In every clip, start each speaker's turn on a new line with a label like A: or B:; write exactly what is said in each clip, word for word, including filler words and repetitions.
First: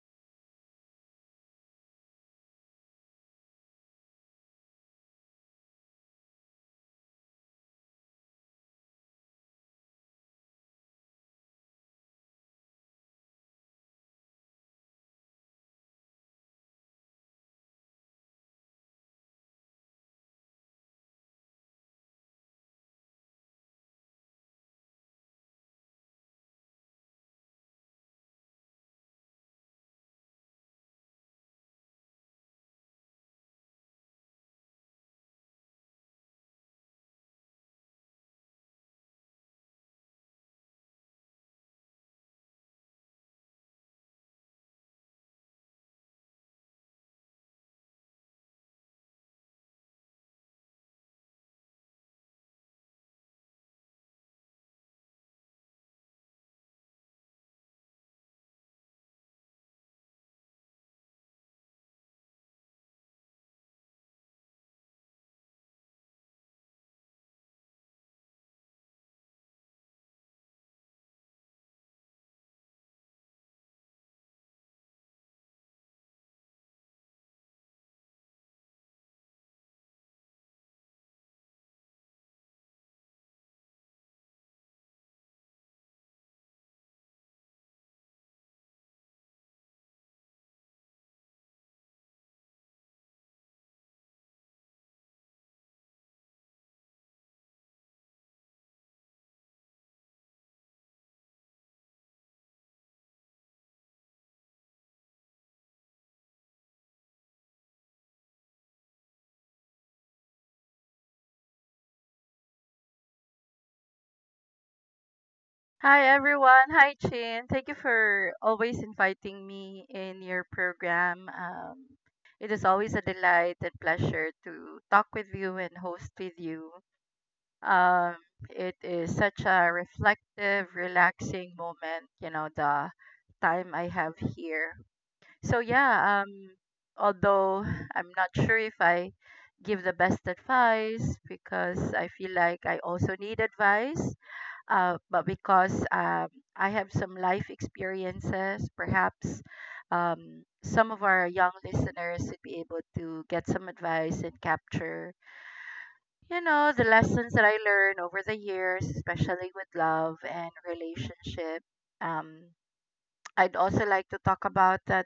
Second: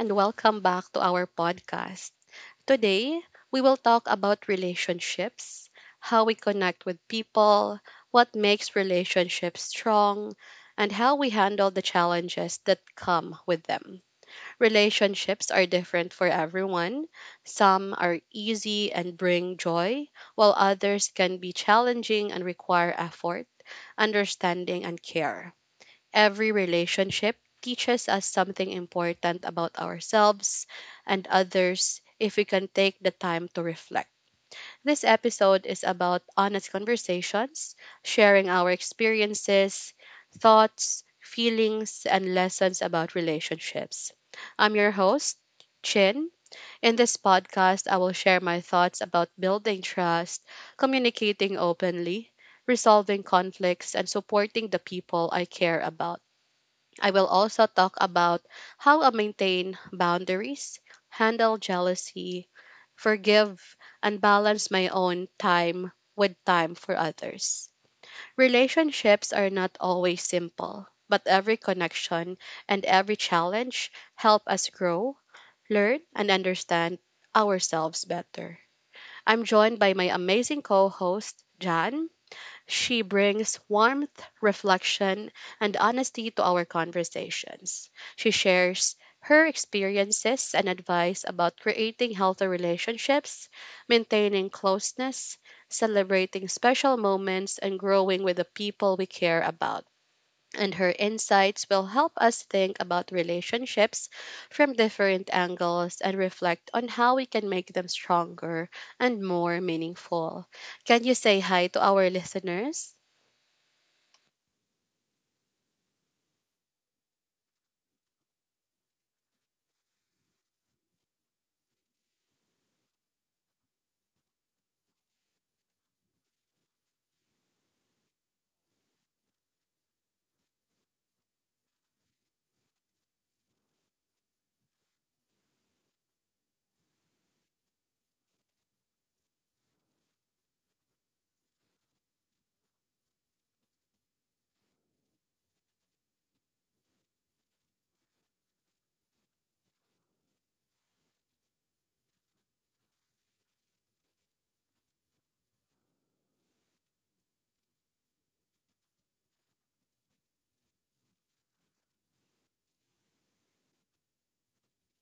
A: and welcome back to our podcast. Today, we will talk about relationships, how we connect with people, what makes relationships strong, and how we handle the challenges that come with them. Relationships are different for everyone. Some are easy and bring joy, while others can be challenging and require effort, understanding, and care. Every relationship teaches us something important about ourselves and others if we can take the time to reflect. This episode is about honest conversations, sharing our experiences, thoughts, feelings, and lessons about relationships. I'm your host, Chin. In this podcast, I will share my thoughts about building trust, communicating openly, resolving conflicts, and supporting the people I care about. I will also talk about how I maintain boundaries, handle jealousy, forgive, and balance my own time with time for others. Relationships are not always simple, but every connection and every challenge help us grow, learn, and understand ourselves better. I'm joined by my amazing co host, Jan. She brings warmth, reflection, and honesty to our conversations. She shares her experiences and advice about creating healthy relationships, maintaining closeness, celebrating special moments, and growing with the people we care about. And her insights will help us think about relationships from different angles and reflect on how we can make them stronger and more meaningful. Can you say hi to our listeners?
B: Hi everyone. Hi Chin. Thank you for always inviting me in your program. Um, it is always a delight and pleasure to talk with you and host with you. Um, it is such a reflective, relaxing moment, you know, the time I have here. So yeah, um, although I'm not sure if I give the best advice because I feel like I also need advice uh, but because um, I have some life experiences, perhaps um, some of our young listeners would be able to get some advice and capture, you know, the lessons that I learned over the years, especially with love and relationship. Um, I'd also like to talk about that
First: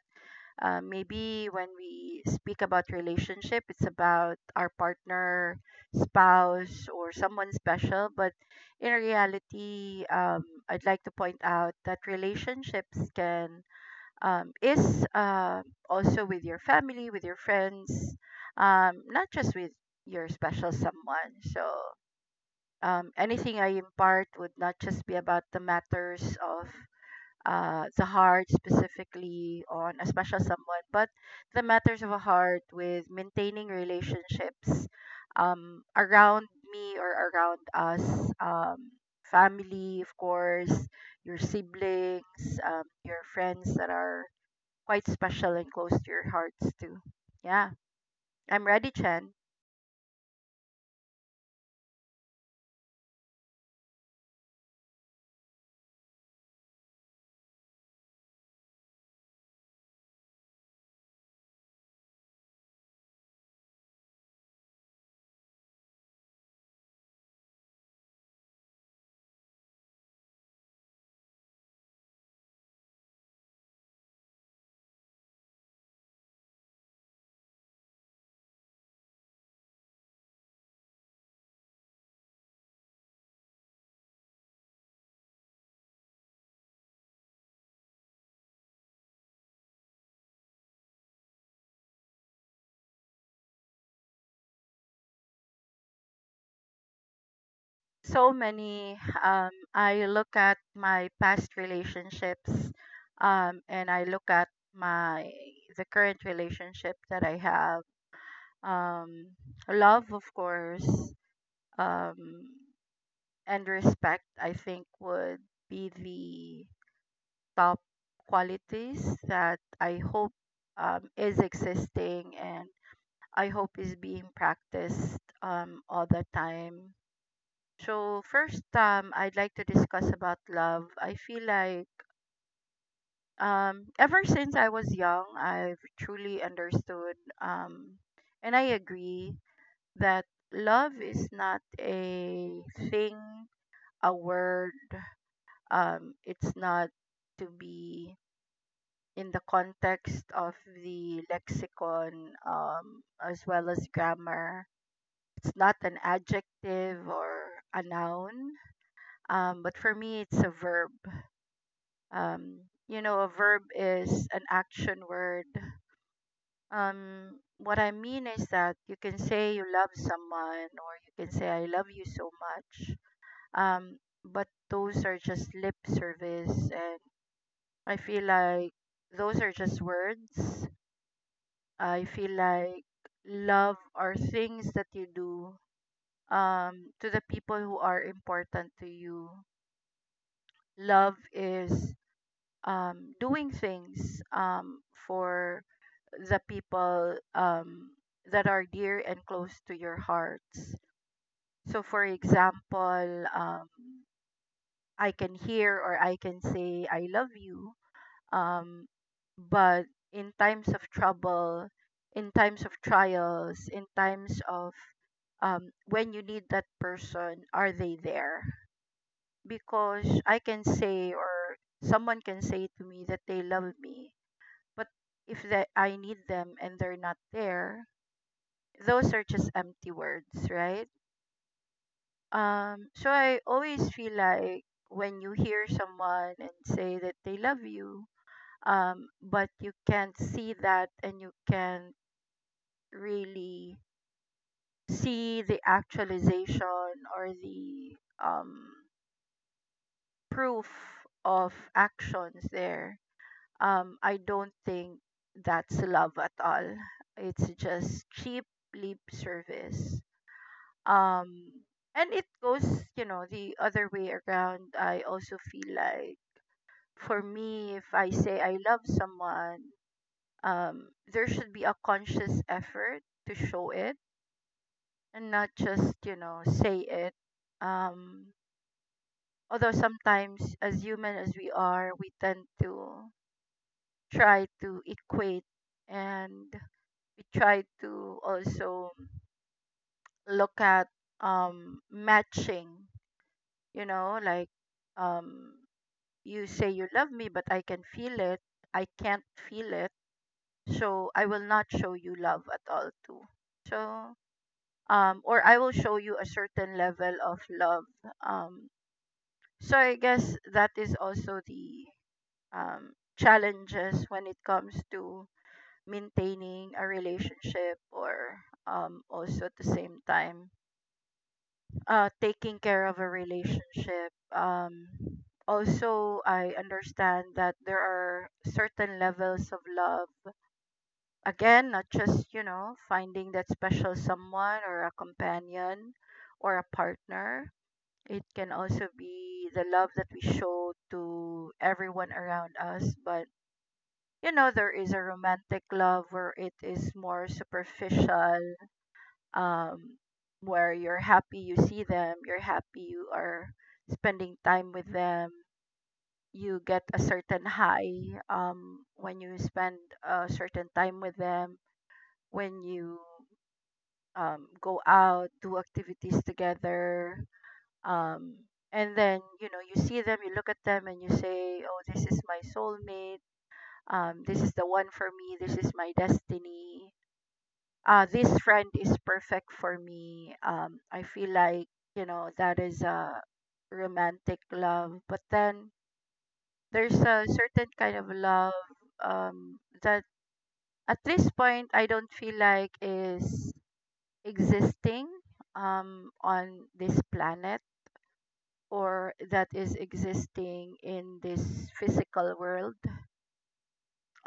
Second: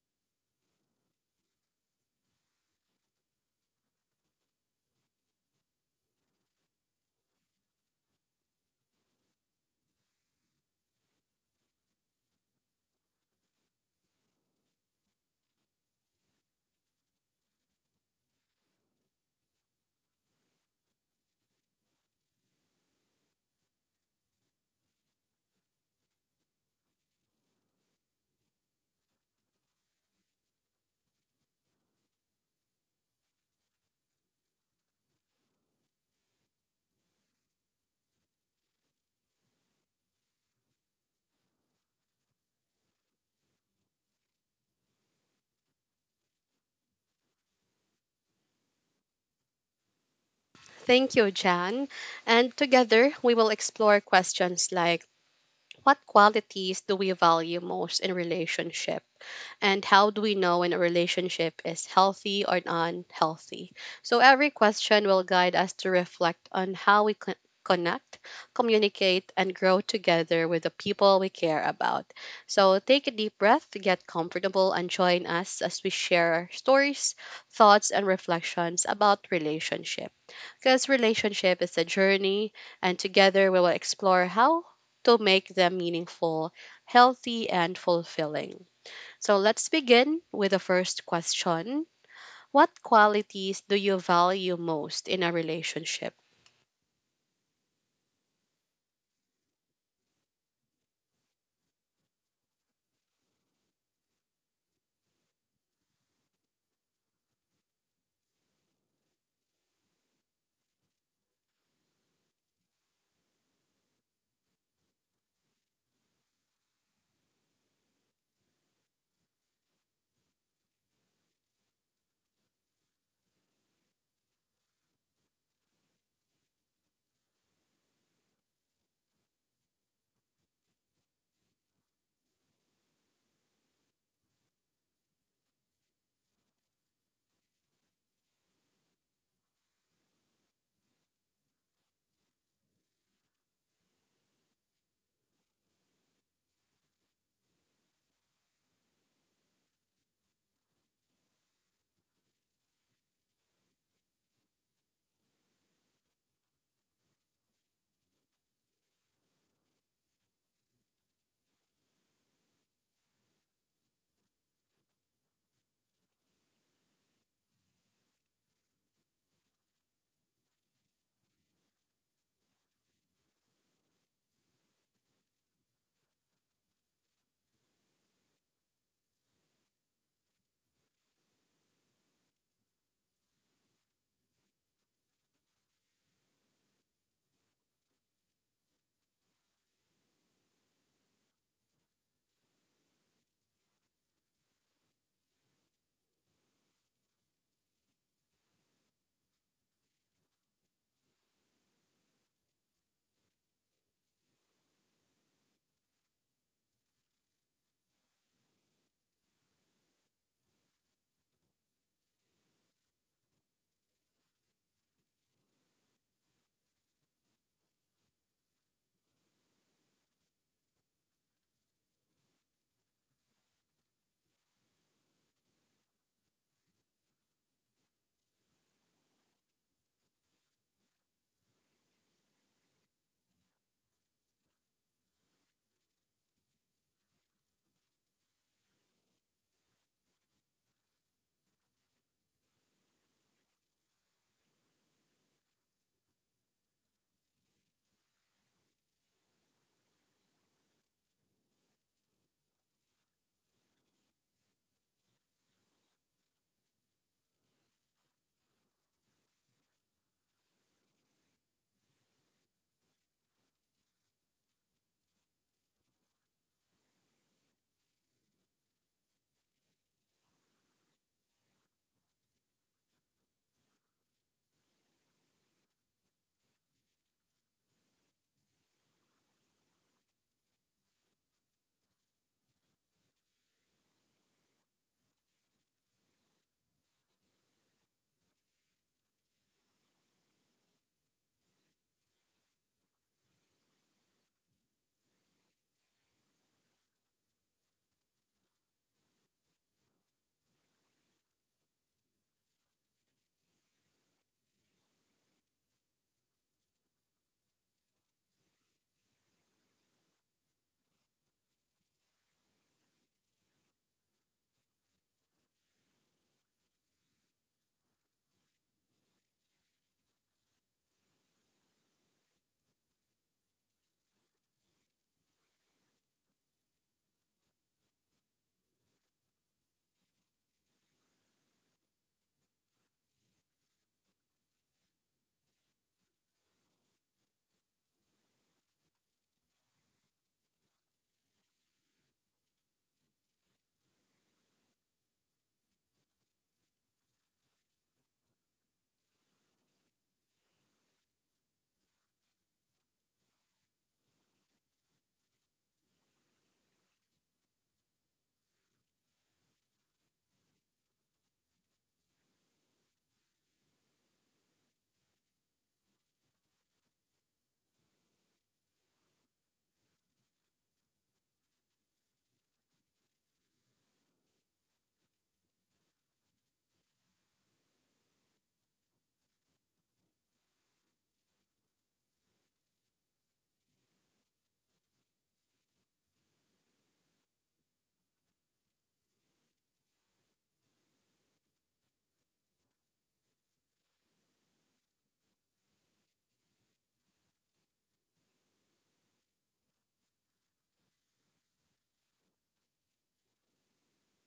B: uh, maybe when we speak about relationship it's about our partner, spouse, or someone special, but in reality, um, I'd like to point out that relationships can um, is uh, also with your family, with your friends, um, not just with your special someone. So um, anything I impart would not just be about the matters of uh, the heart specifically on a special someone, but the matters of a heart with maintaining relationships um, around me or around us, um, family, of course, your siblings, um, your friends that are quite special and close to your hearts too. Yeah, I'm ready, Chen.
A: Thank you, Jan. And together, we will explore questions like what qualities do we value most in relationship and how do we know when a relationship is healthy or unhealthy. So every question will guide us to reflect on how we con- connect, communicate, and grow together with the people we care about. So take a deep breath, get comfortable, and join us as we share our stories, thoughts, and reflections about relationship, because relationship is a journey, and together we will explore how to make them meaningful, healthy, and fulfilling. So let's begin with the first question. What qualities do you value most in a relationship?
B: So many. um I look at my past relationships, um and I look at my the current relationship that I have. um Love, of course, um and respect, I think, would be the top qualities that I hope um, is existing, and I hope is being practiced um all the time. So first, um, I'd like to discuss about love. I feel like um, ever since I was young, I've truly understood, um, and I agree that love is not a thing, a word. Um, it's not to be in the context of the lexicon, um, as well as grammar. It's not an adjective or a noun, um, but for me, it's a verb. um you know, a verb is an action word. Um what I mean is that you can say you love someone, or you can say I love you so much, um but those are just lip service, and I feel like those are just words. I feel like love are things that you do um to the people who are important to you. Love is um doing things um for the people um, that are dear and close to your hearts. So, for example, um, I can hear or I can say, I love you. Um, but in times of trouble, in times of trials, in times of um, when you need that person, are they there? Because I can say, or someone can say to me that they love me, but if that I need them and they're not there, those are just empty words, right? Um, so I always feel like when you hear someone and say that they love you, um, but you can't see that and you can't really see the actualization or the um, proof of actions there, um, I don't think that's love at all. It's just cheap lip service, um and it goes, you know, the other way around. I also feel like for me, if I say I love someone, um there should be a conscious effort to show it and not just, you know, say it. um Although sometimes, as human as we are, we tend to try to equate and we try to also look at um matching, you know, like, um you say you love me, but I can feel it. I can't feel it. So I will not show you love at all too. So um or I will show you a certain level of love. Um so I guess that is also the um challenges when it comes to maintaining a relationship, or um also at the same time uh taking care of a relationship. Um also, I understand that there are certain levels of love. Again, not just, you know, finding that special someone or a companion or a partner. It can also be the love that we show to everyone around us. But you know, there is a romantic love where it is more superficial, um, where you're happy you see them, you're happy you are spending time with them. You get a certain high um, when you spend a certain time with them, when you um, go out, do activities together. Um, and then, you know, you see them, you look at them, and you say, oh, this is my soulmate. Um, this is the one for me. This is my destiny. Uh, this friend is perfect for me. Um, I feel like, you know, that is a romantic love. But then there's a certain kind of love um, that at this point I don't feel like is existing um, on this planet, or that is existing in this physical world.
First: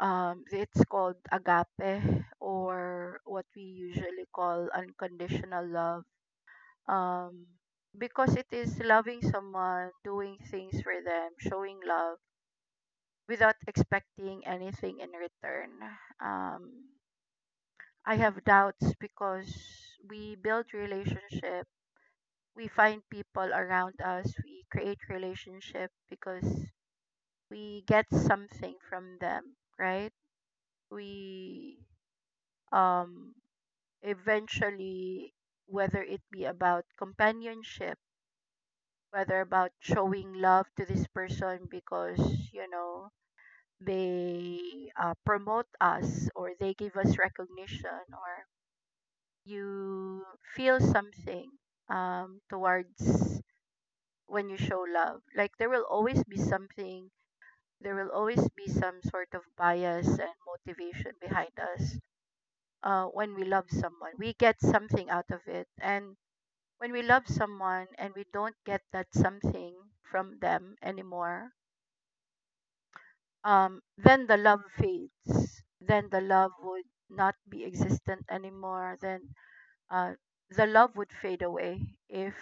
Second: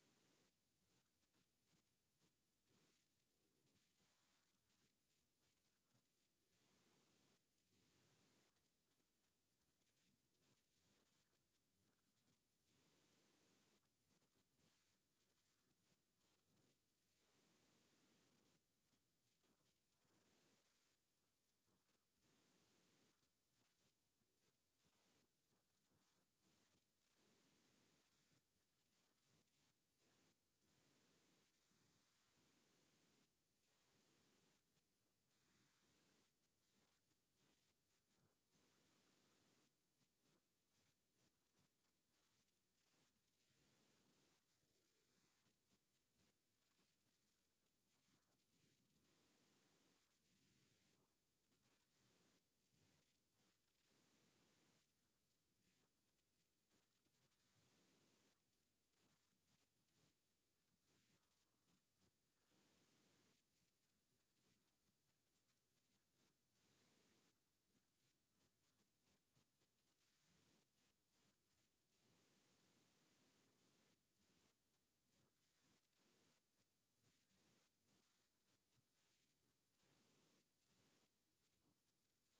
B: Um, it's called agape, or what we usually call unconditional love, um because it is loving someone, doing things for them, showing love without expecting anything in return. um I have doubts because we build relationship, we find people around us, we create relationship because we get something from them, right? We um eventually, whether it be about companionship, whether about showing love to this person because, you know, they uh, promote us or they give us recognition, or you feel something um, towards when you show love, like there will always be something, there will always be some sort of bias and motivation behind us. Uh, when we love someone, we get something out of it, and when we love someone and we don't get that something from them anymore, um then the love fades, then the love would not be existent anymore, then uh the love would fade away if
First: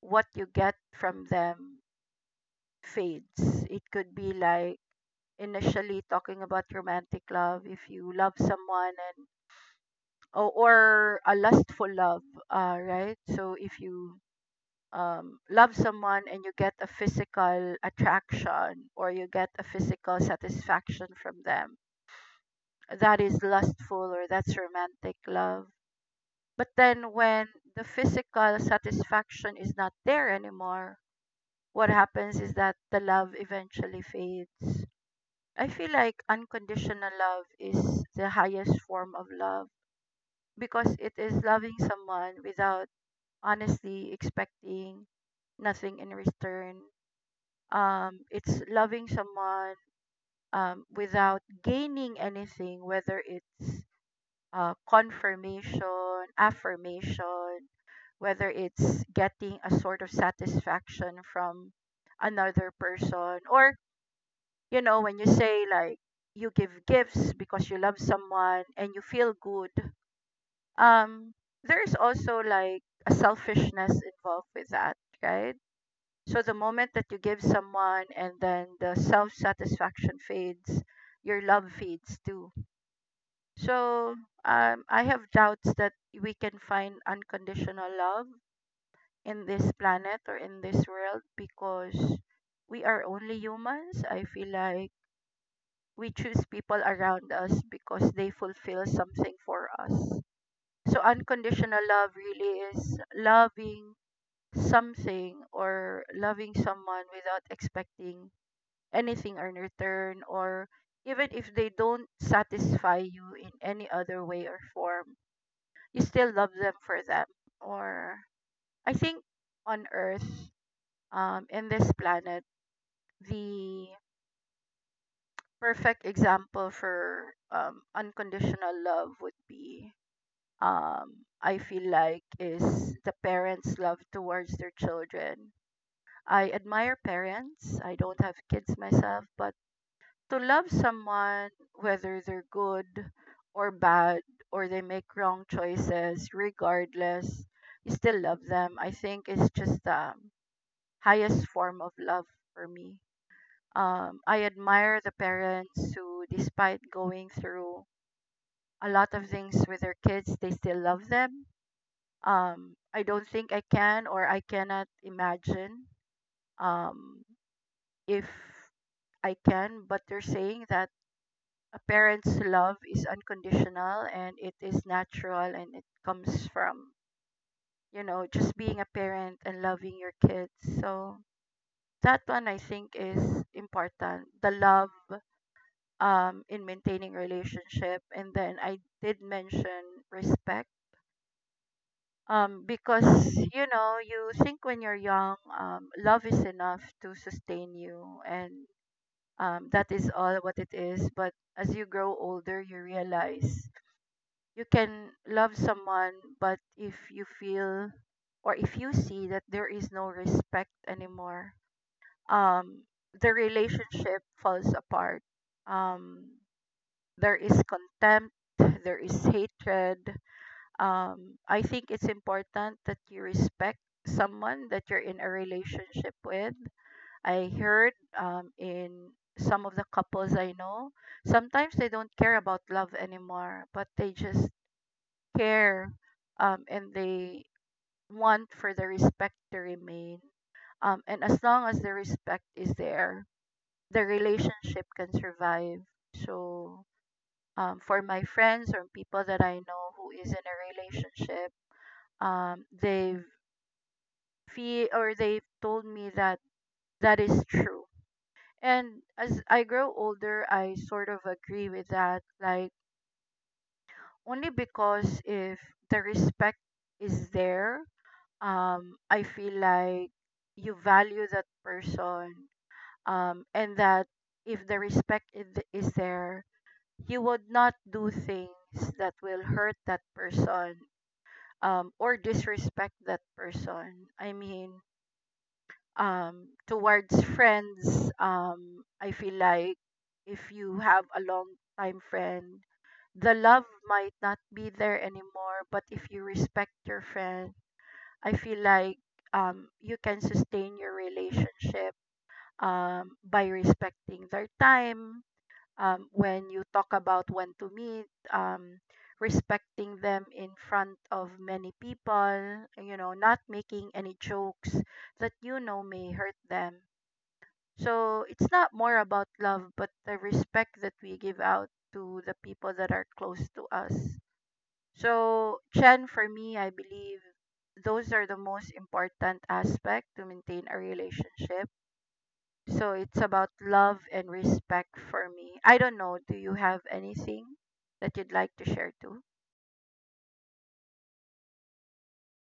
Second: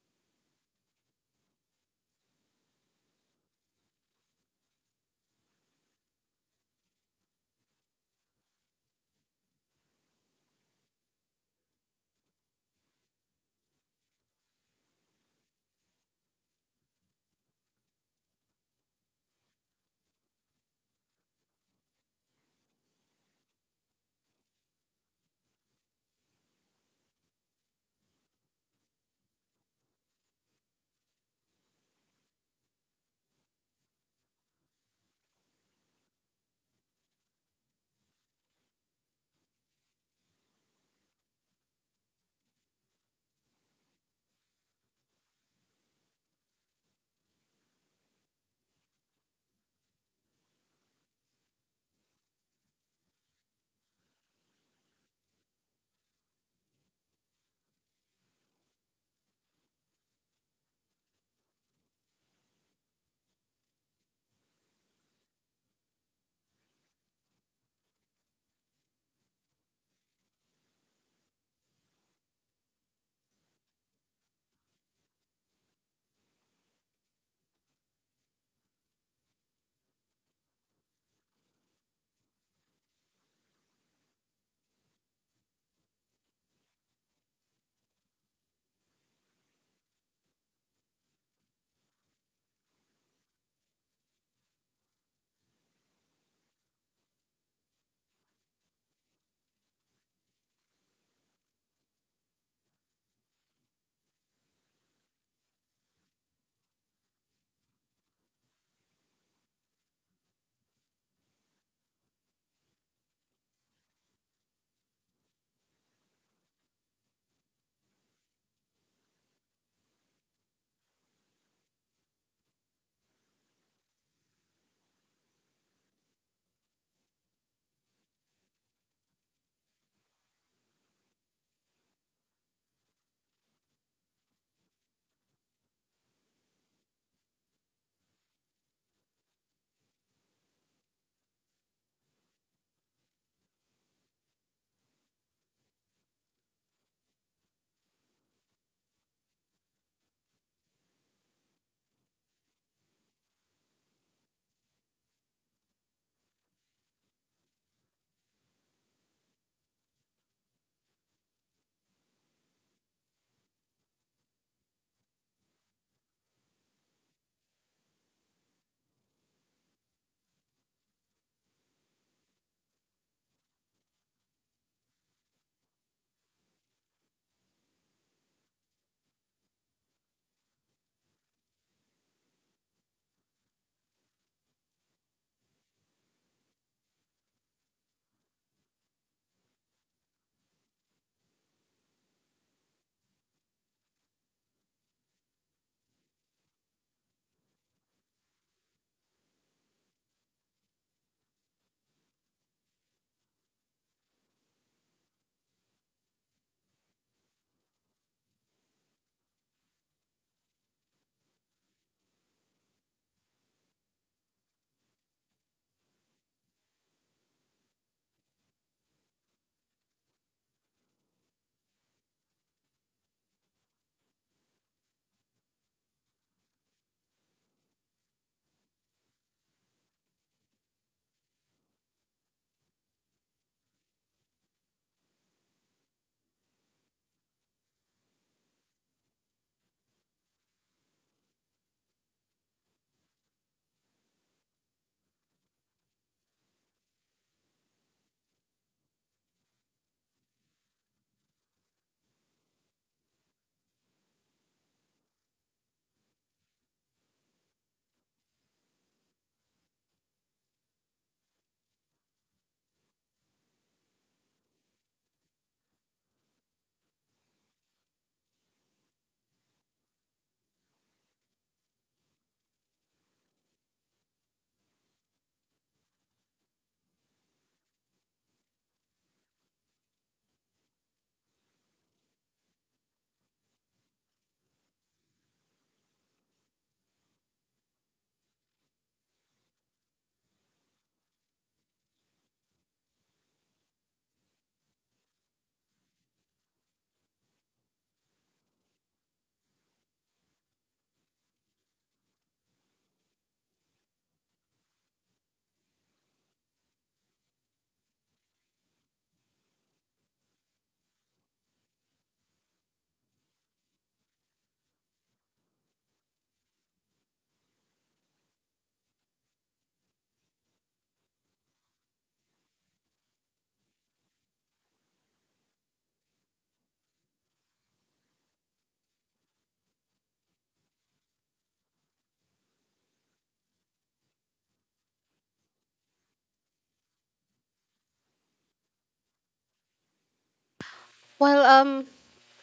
B: what you get from them fades. It could be like, initially talking about romantic love, if you love someone and or, or a lustful love, uh right? So if you um, love someone and you get a physical attraction or you get a physical satisfaction from them, that is lustful, or that's romantic love. But then when the physical satisfaction is not there anymore, what happens is that the love eventually fades. I feel like unconditional love is the highest form of love because it is loving someone without honestly expecting nothing in return. Um, it's loving someone um, without gaining anything, whether it's uh, confirmation, affirmation, whether it's getting a sort of satisfaction from another person, or, you know, when you say like you give gifts because you love someone and you feel good, um, there's also like a selfishness involved with that, right? So the moment that you give someone and then the self satisfaction fades, your love fades too. So um, I have doubts that we can find unconditional love in this planet or in this world because we are only humans. I feel like we choose people around us because they fulfill something for us. So unconditional love really is loving something or loving someone without expecting anything in return, or even if they don't satisfy you in any other way or form, you still love them for them. Or I think on earth, um in this planet, the perfect example for um unconditional love would be, um I feel like, is the parents love towards their children. I admire parents. I don't have kids myself, but to love someone, whether they're good or bad, or they make wrong choices, regardless, you still love them. I think it's just the highest form of love for me. Um, I admire the parents who, despite going through a lot of things with their kids, they still love them. Um, I don't think I can, or I cannot imagine um, if I can, but they're saying that a parent's love is unconditional, and it is natural, and it comes from, you know, just being a parent and loving your kids. So that one, I think, is important, the love um in maintaining relationship. And then I did mention respect, um because you know, you think when you're young, um love is enough to sustain you, and um that is all what it is, but as you grow older, you realize you can love someone, but if you feel or if you see that there is no respect anymore, um, the relationship falls apart. Um, there is contempt, there is hatred. Um, I think it's important that you respect someone that you're in a relationship with. I heard um, in some of the couples I know, sometimes they don't care about love anymore, but they just care, um, and they want for the respect to remain. Um, and as long as the respect is there, the relationship can survive. So, um, for my friends or people that I know who is in a relationship, um, they've feel or they've told me that that is true. And as I grow older, I sort of agree with that. Like only because if the respect is there, um, I feel like you value that person, um, and that if the respect i- th- is there, you would not do things that will hurt that person, um, or disrespect that person. I mean, um, towards friends, um, I feel like if you have a long time friend, the love might not be there anymore, but if you respect your friend, I feel like um, you can sustain your relationship um, by respecting their time. Um, when you talk about when to meet, um, respecting them in front of many people, you know, not making any jokes that you know may hurt them. So it's not more about love, but the respect that we give out to the people that are close to us. So, Chen, for me, I believe those are the most important aspect to maintain a relationship. So it's about love and respect for me. I don't know. Do you have anything that you'd like to share too?
A: Well, um,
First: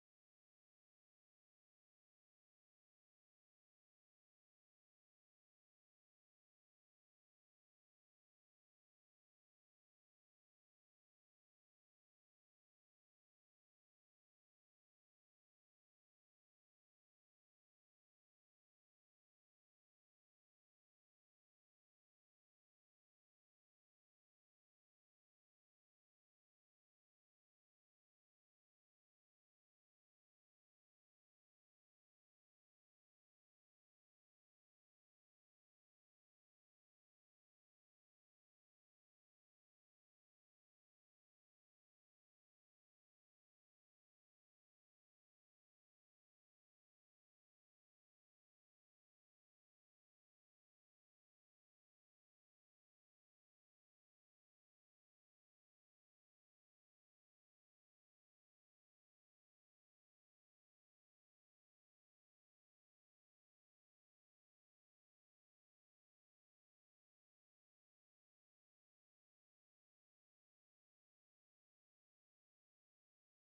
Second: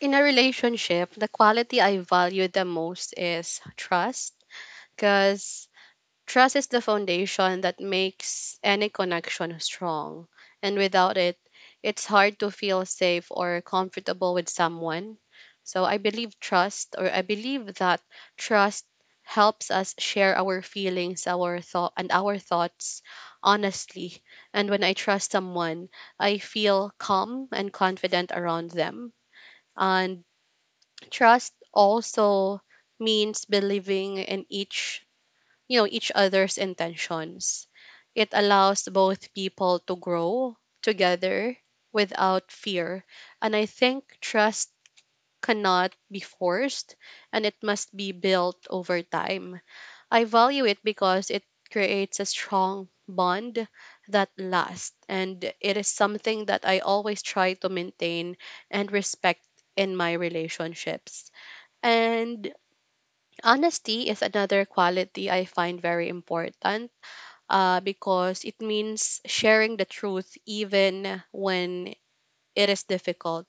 A: in a relationship, the quality I value the most is trust, because trust is the foundation that makes any connection strong, and without it, it's hard to feel safe or comfortable with someone. So I believe trust, or I believe that trust helps us share our feelings, our thought, and our thoughts honestly. And when I trust someone, I feel calm and confident around them. And trust also means believing in each you know, each other's intentions. It allows both people to grow together without fear. And I think trust cannot be forced, and it must be built over time. I value it because it creates a strong bond that lasts, and it is something that I always try to maintain and respect in my relationships. And honesty is another quality I find very important, uh, because it means sharing the truth even when it is difficult.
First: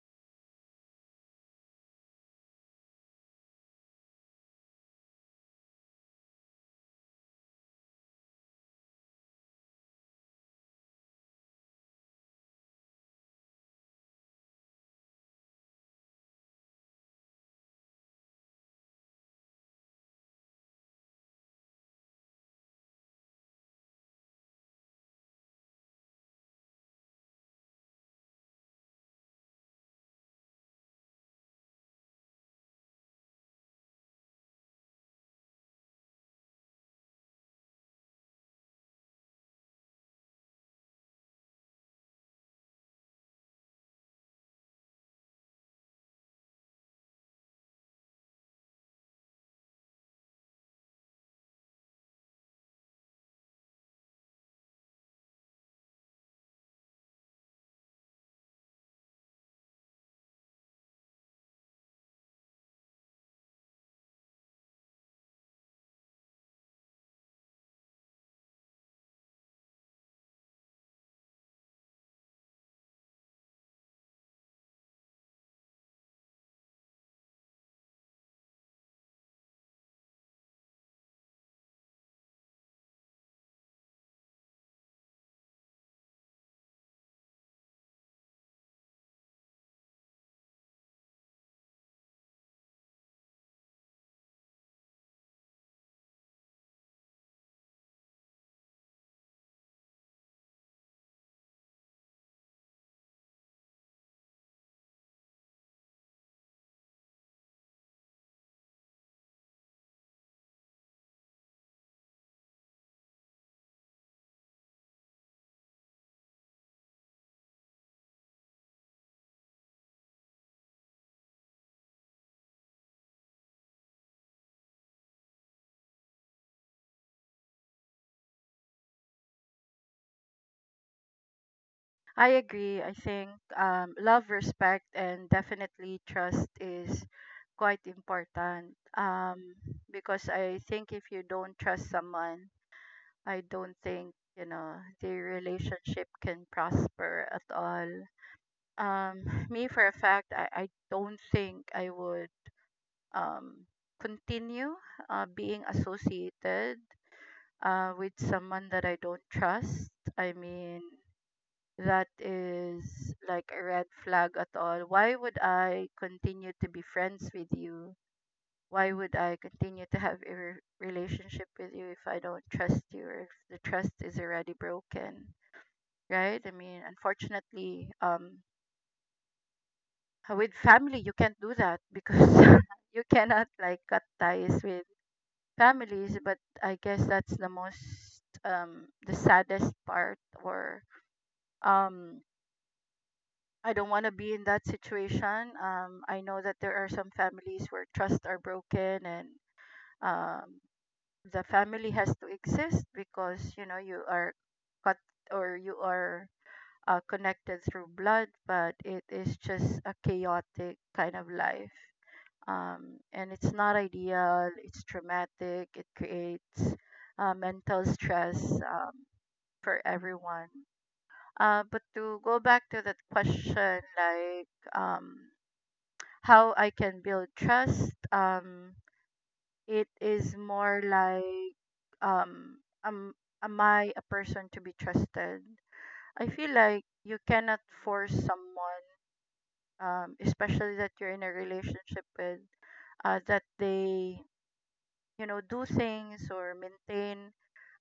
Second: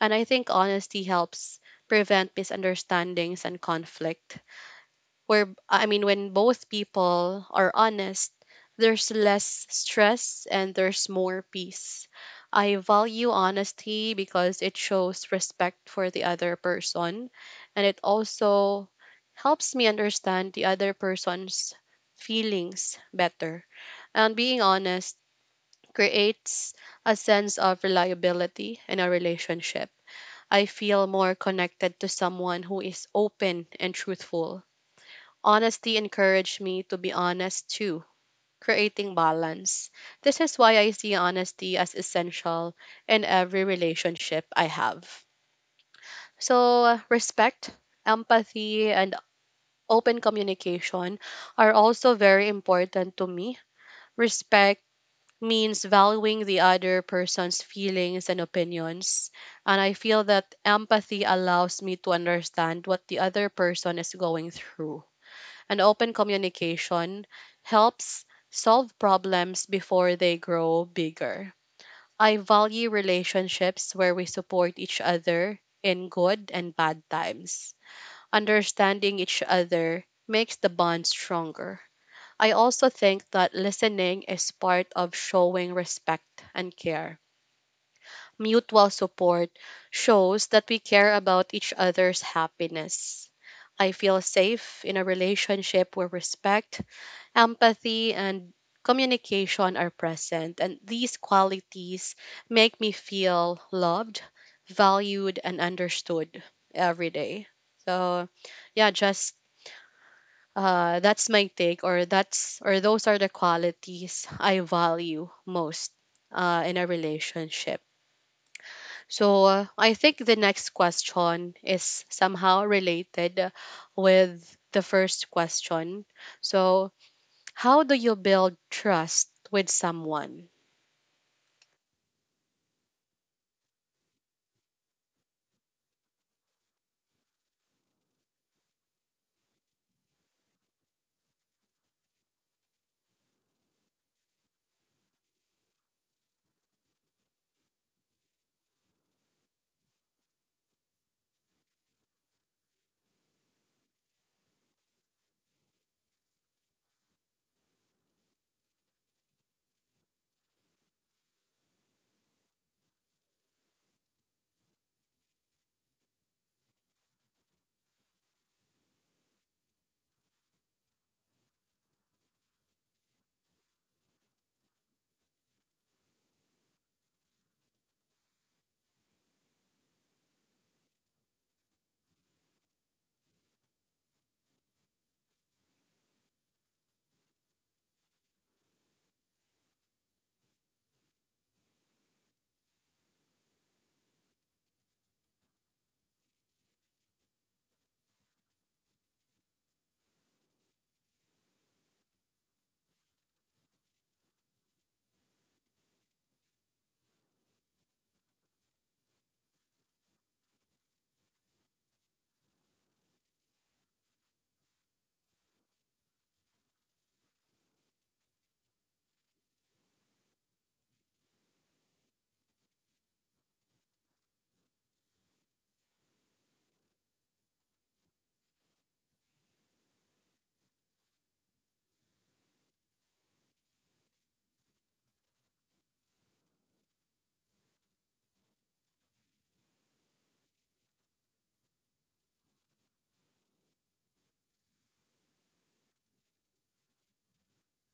A: And I think honesty helps prevent misunderstandings and conflict. Where, I mean, when both people are honest, there's less stress and there's more peace. I value honesty because it shows respect for the other person, and it also helps me understand the other person's feelings better. And being honest creates a sense of reliability in a relationship. I feel more connected to someone who is open and truthful. Honesty encouraged me to be honest too, creating balance. This is why I see honesty as essential in every relationship I have. So, uh, respect, empathy, and open communication are also very important to me. Respect means valuing the other person's feelings and opinions. And I feel that empathy allows me to understand what the other person is going through. And open communication helps solve problems before they grow bigger. I value relationships where we support each other in good and bad times. Understanding each other makes the bond stronger. I also think that listening is part of showing respect and care. Mutual support shows that we care about each other's happiness. I feel safe in a relationship where respect, empathy, and communication are present, and these qualities make me feel loved, valued, and understood every day. So, yeah, just uh, that's my take, or that's, or those are the qualities I value most uh, in a relationship. So uh, I think the next question is somehow related with the first question. So how do you build trust with someone?
B: I agree. I think um, love, respect, and definitely trust is quite important. Um, because I think if you don't trust someone, I don't think you know the relationship can prosper at all. um me for a fact, i, I don't think I would, um continue, uh, being associated, uh, with someone that I don't trust. I mean, that is like a red flag at all. Why would I continue to be friends with you? Why would I continue to have a re- relationship with you if I don't trust you, or if the trust is already broken, right? I mean, unfortunately, um with family you can't do that, because you cannot like cut ties with families. But I guess that's the most um the saddest part, or, um I don't want to be in that situation. um I know that there are some families where trusts are broken, and, um the family has to exist, because you know you are cut, or you are, uh, connected through blood, but it is just a chaotic kind of life, um, and it's not ideal. It's traumatic. It creates, uh, mental stress, um, for everyone. Uh, but to go back to that question, like, um, how I can build trust, um, it is more like, um, am, am I a person to be trusted? I feel like you cannot force someone, um, especially that you're in a relationship with, uh, that they, you know, do things or maintain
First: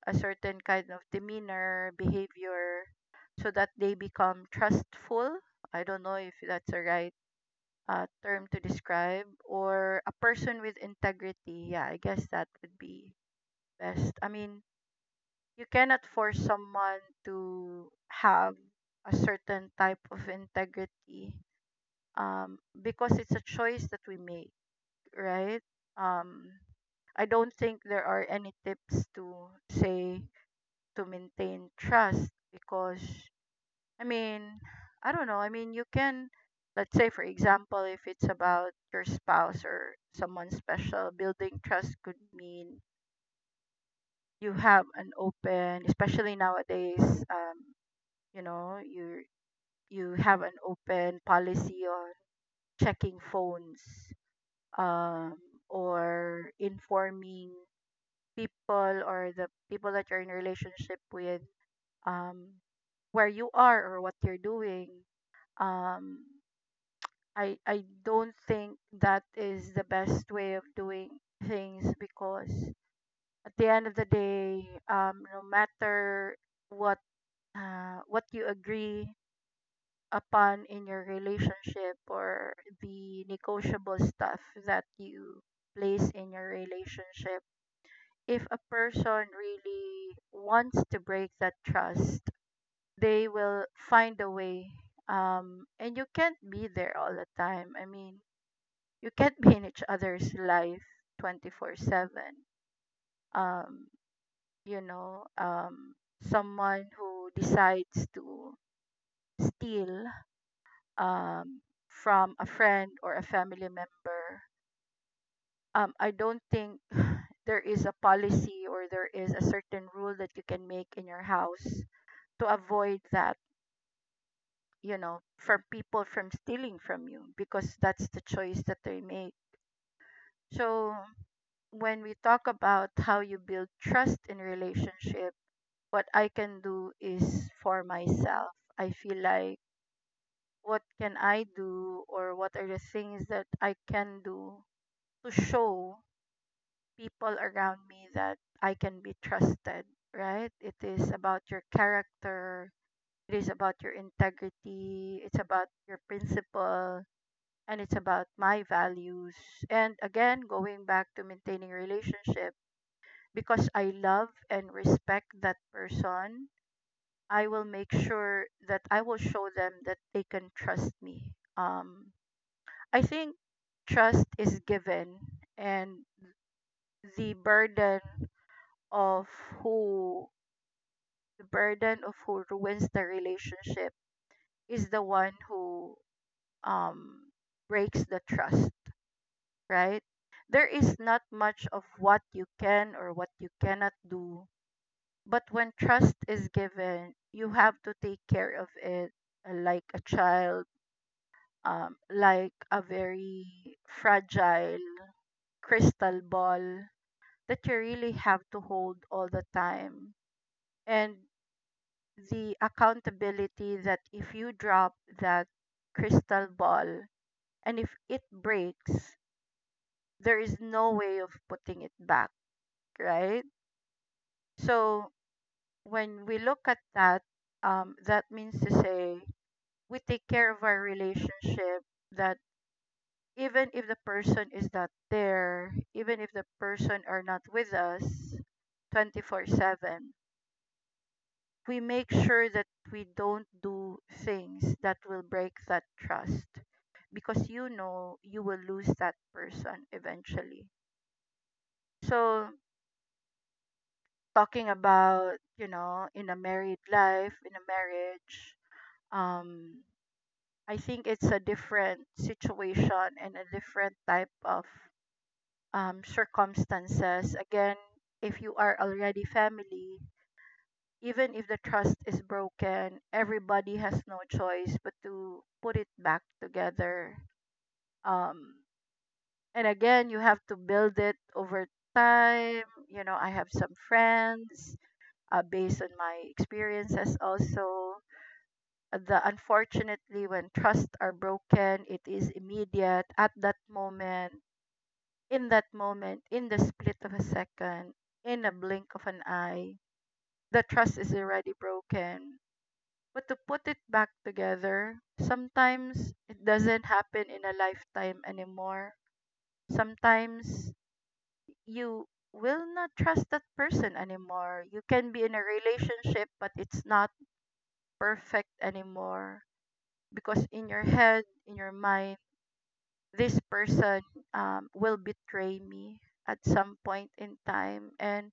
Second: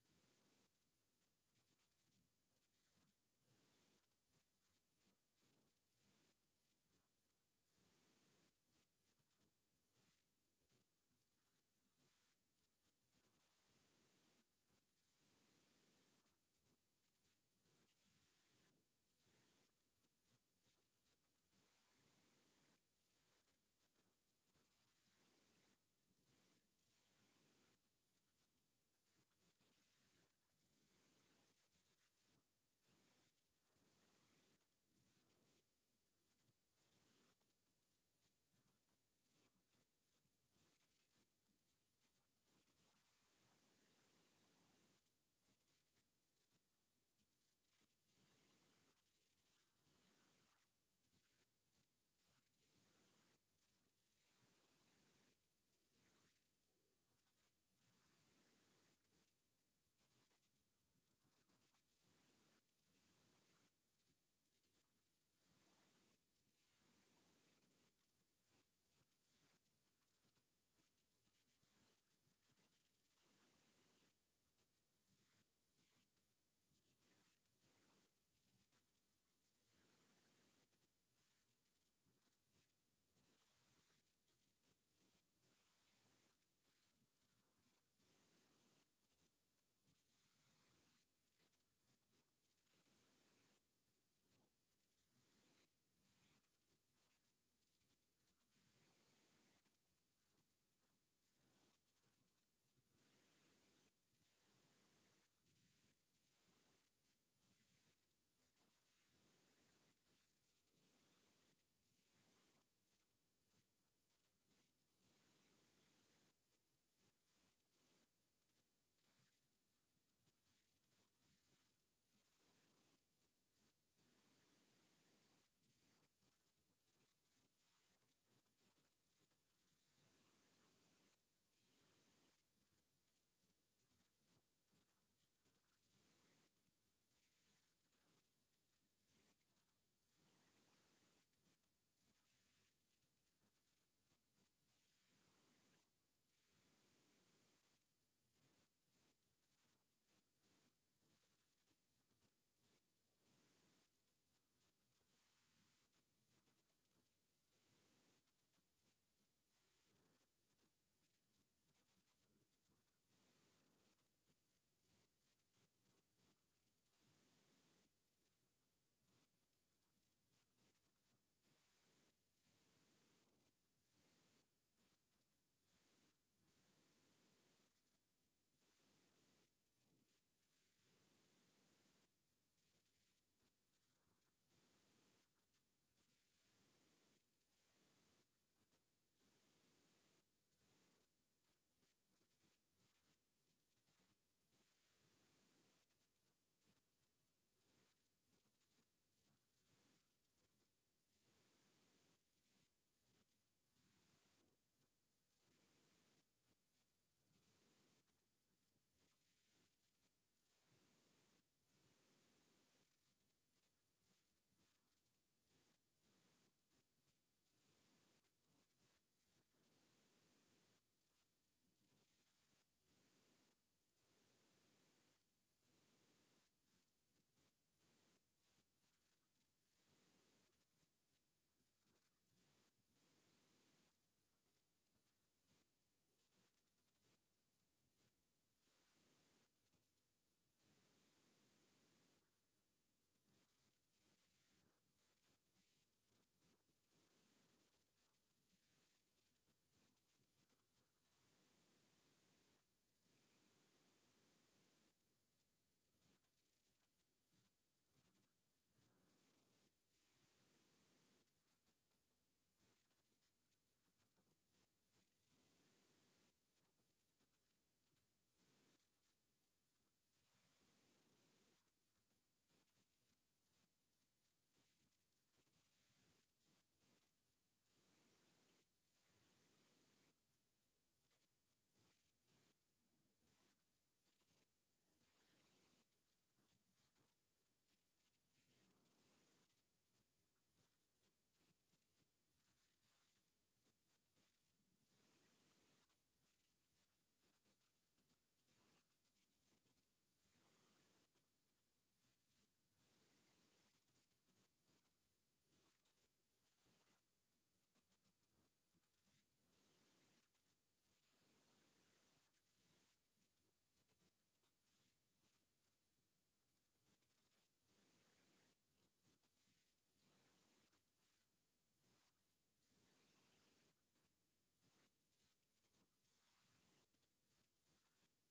B: a certain kind of demeanor, behavior, so that they become trustful. I don't know if that's the right, uh, term to describe, or a person with integrity. Yeah, I guess that would be best. I mean, you cannot force someone to have a certain type of integrity, um, because it's a choice that we make, right? Um, I don't think there are any tips to say to maintain trust, because, I mean, I don't know. I mean, you can, let's say for example, if it's about your spouse or someone special, building trust could mean you have an open, especially nowadays, um, you know, you you have an open policy on checking phones, um or informing people, or the people that you're in relationship with, um where you are or what you're doing. um i i don't think that is the best way of doing things, because at the end of the day, um no matter what uh, what you agree upon in your relationship, or the negotiable stuff that you place in your relationship, if a person really wants to break that trust, they will find a way. Um, and you can't be there all the time. I mean, you can't be in each other's life twenty-four seven. Um, you know, um, someone who decides to steal, um, from a friend or a family member, um, I don't think there is a policy, or there is a certain rule that you can make in your house to avoid that, you know, from people from stealing from you, because that's the choice that they make. So when we talk about how you build trust in relationship, what I can do is for myself. I feel like what can I do, or what are the things that I can do to show people around me that I can be trusted, right? It is about your character, it is about your integrity, it's about your principle, and it's about my values. And again, going back to maintaining relationship, because I love and respect that person, I will make sure that I will show them that they can trust me. Um, I think trust is given, and the burden of who the burden of who ruins the relationship is the one who, um, breaks the trust, right? There is not much of what you can or what you cannot do, but when trust is given, you have to take care of it, uh, like a child, um, like a very fragile crystal ball that you really have to hold all the time. And the accountability that if you drop that crystal ball and if it breaks, there is no way of putting it back, right? So when we look at that, um, that means to say we take care of our relationship, that even if the person is not there, even if the person are not with us twenty-four seven, we make sure that we don't do things that will break that trust, because you know you will lose that person eventually. So talking about, you know in a married life, in a marriage, um I think it's a different situation and a different type of, um, circumstances. Again, if you are already family, even if the trust is broken, everybody has no choice but to put it back together. um and again, you have to build it over time. you know I have some friends, uh, based on my experiences also, the, unfortunately, when trust are broken, it is immediate, at that moment, in that moment, in the split of a second, in a blink of an eye, the trust is already broken. But to put it back together, sometimes it doesn't happen in a lifetime anymore. Sometimes you will not trust that person anymore. You can be in a relationship, but it's not perfect anymore, because in your head, in your mind, this person, um, will betray me at some point in time, and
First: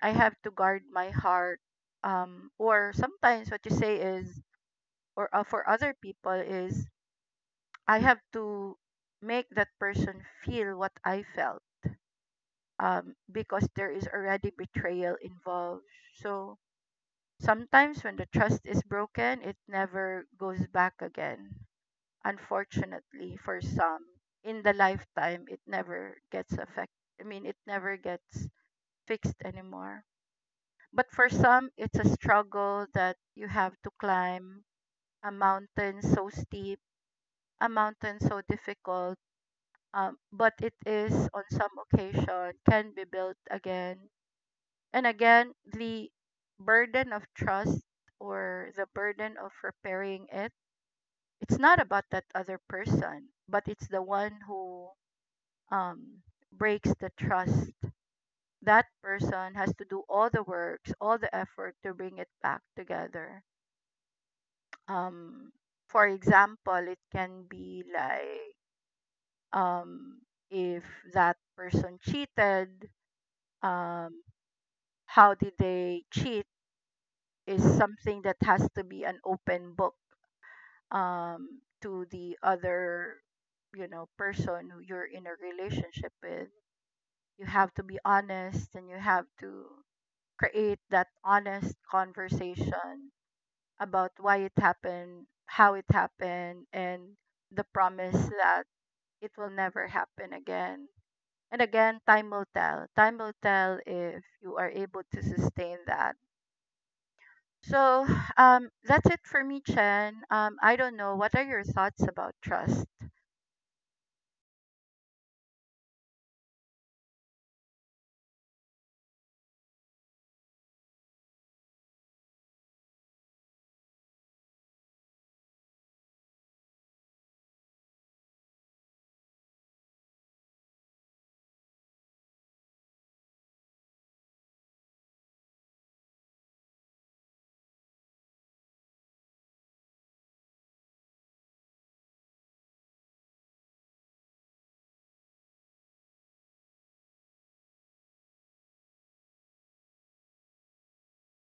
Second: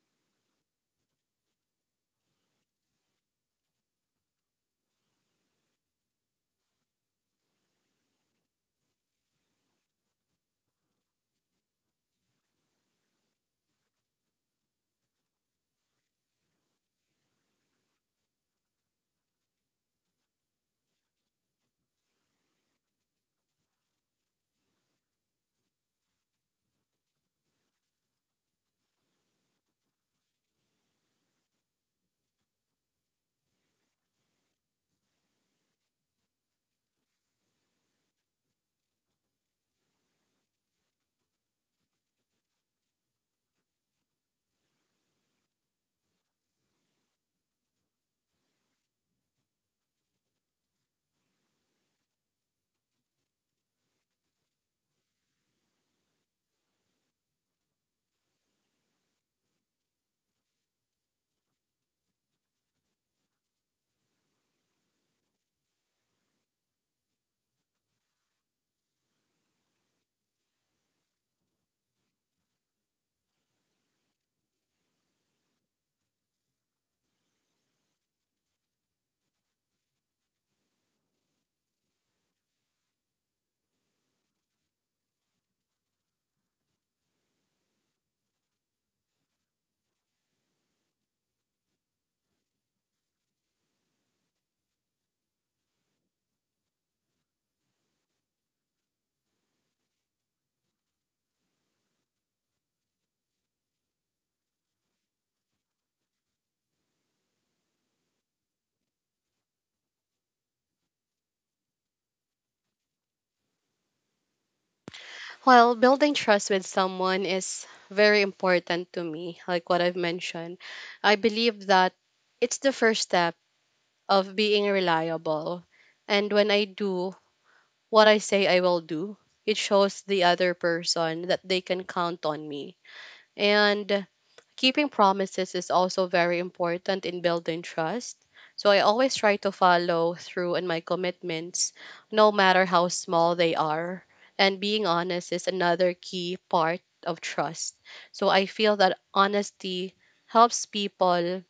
B: I have to guard my heart. Um, or sometimes what you say is, or, uh, for other people is, I have to make that person feel what I felt, um, because there is already betrayal involved. So sometimes when the trust is broken, it never goes back again. Unfortunately for some, in the lifetime it never gets affected. I mean, it never gets fixed anymore. But for some, it's a struggle that you have to climb a mountain so steep, a mountain so difficult, um, but it is, on some occasion, can be built again. And again, the burden of trust, or the burden of repairing it, it's not about that other person, but it's the one who, um, breaks the trust. That person has to do all the works, all the effort to bring it back together. Um, for example, it can be like, um, if that person cheated, um, how did they cheat is something that has to be an open book, um, to the other, you know, person who you're in a relationship with. You have to be honest and you have to create that honest conversation about why it happened, how it happened, and the promise that it will never happen again. And again, time will tell. Time will tell if you are able to sustain that. So um, that's it for me, Chen. Um, I don't know. What are your thoughts about trust?
A: Well, building trust with someone is very important to me. Like what I've mentioned, I believe that it's the first step of being reliable. And when I do what I say I will do, it shows the other person that they can count on me. And keeping promises is also very important in building trust. So I always try to follow through on my commitments, no matter how small they are. And being honest is another key part of trust. So I feel that honesty helps people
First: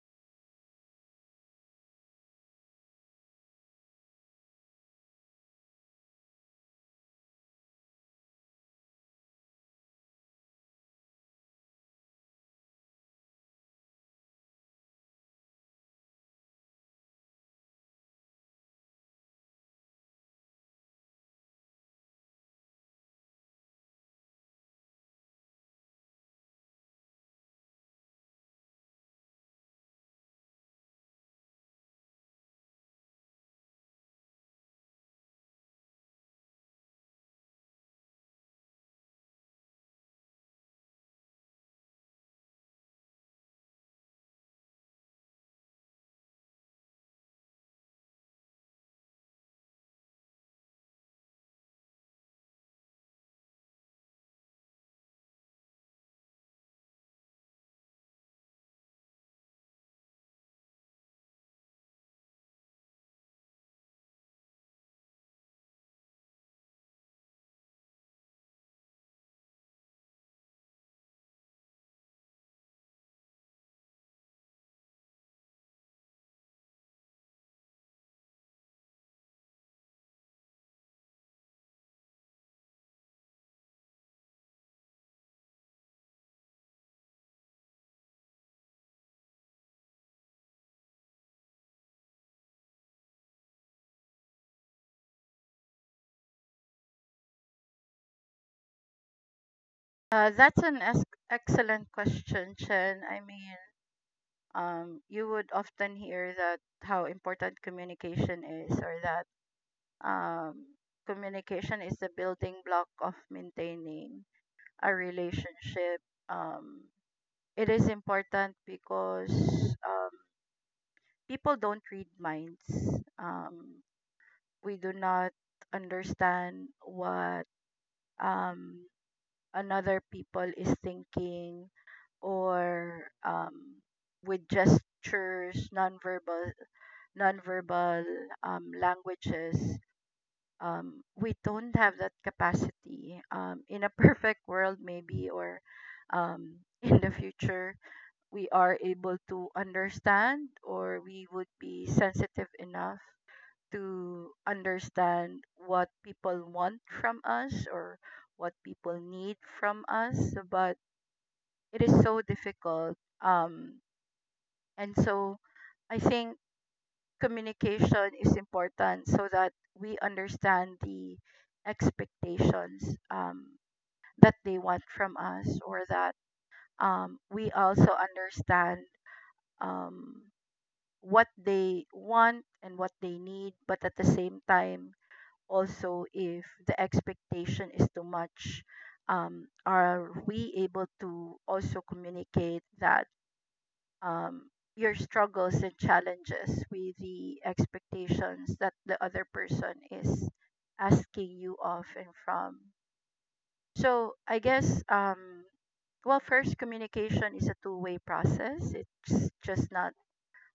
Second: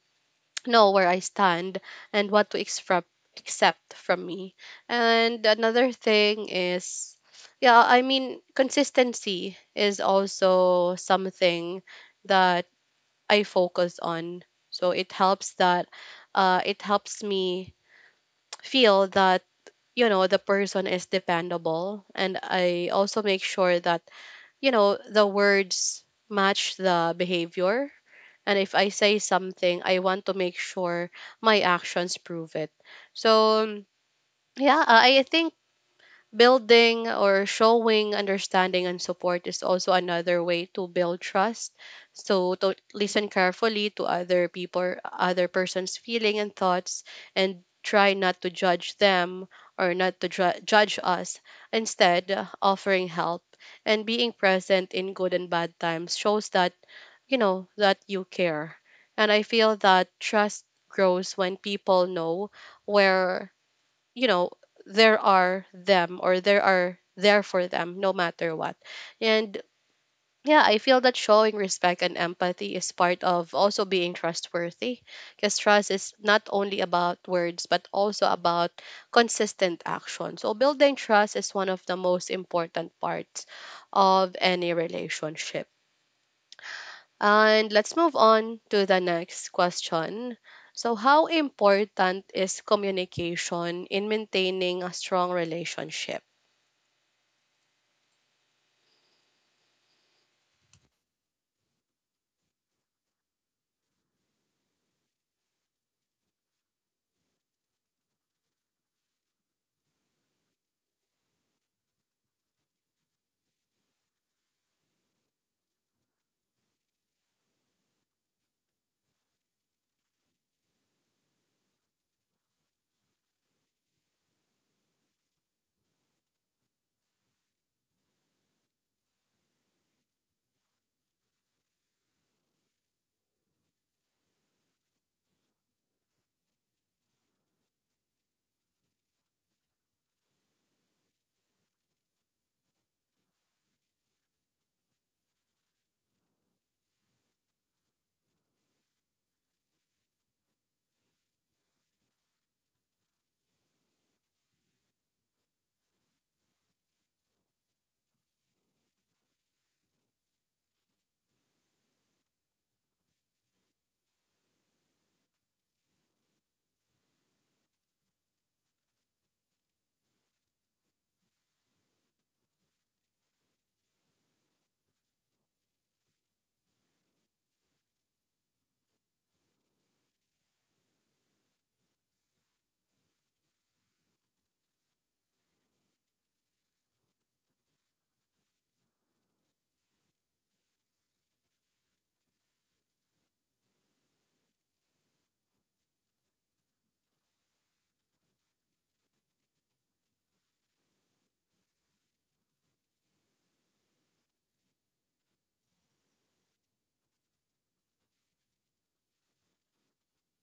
A: know where I stand and what to expect, accept from me. And another thing is, yeah, I mean, consistency is also something that I focus on. So it helps that uh it helps me feel that, you know, the person is dependable. And I also make sure that, you know, the words match the behavior, and if I say something, I want to make sure my actions prove it. So, yeah, I I think building or showing understanding and support is also another way to build trust. So to listen carefully to other people, other person's feeling and thoughts, and try not to judge them or not to ju- judge us. Instead, uh, offering help and being present in good and bad times shows that, you know, that you care. And I feel that trust grows when people know where, you know, there are them, or there are there for them no matter what. And yeah, I feel that showing respect and empathy is part of also being trustworthy, because trust is not only about words but also about consistent action. So building trust is one of the most important parts of any relationship. And let's move on to the next question. So how important is communication in maintaining a strong relationship?
B: Uh, that's an ex- excellent question, Chen. I mean, um, you would often hear that how important communication is, or that, um, communication is the building block of maintaining a relationship. Um, it is important because, um, people don't read minds. Um, we do not understand what, um, another people is thinking, or, um, with gestures, nonverbal, nonverbal um, languages, um, we don't have that capacity. Um, in a perfect world, maybe, or, um, in the future, we are able to understand, or we would be sensitive enough to understand what people want from us or what people need from us. But it is so difficult. Um, and so I think communication is important so that we understand the expectations um, that they want from us or that um, we also understand um, what they want and what they need, but at the same time, also, if the expectation is too much, um, are we able to also communicate that um, your struggles and challenges with the expectations that the other person is asking you of and from. So I guess, um, well, first, communication is a two way process, it's just not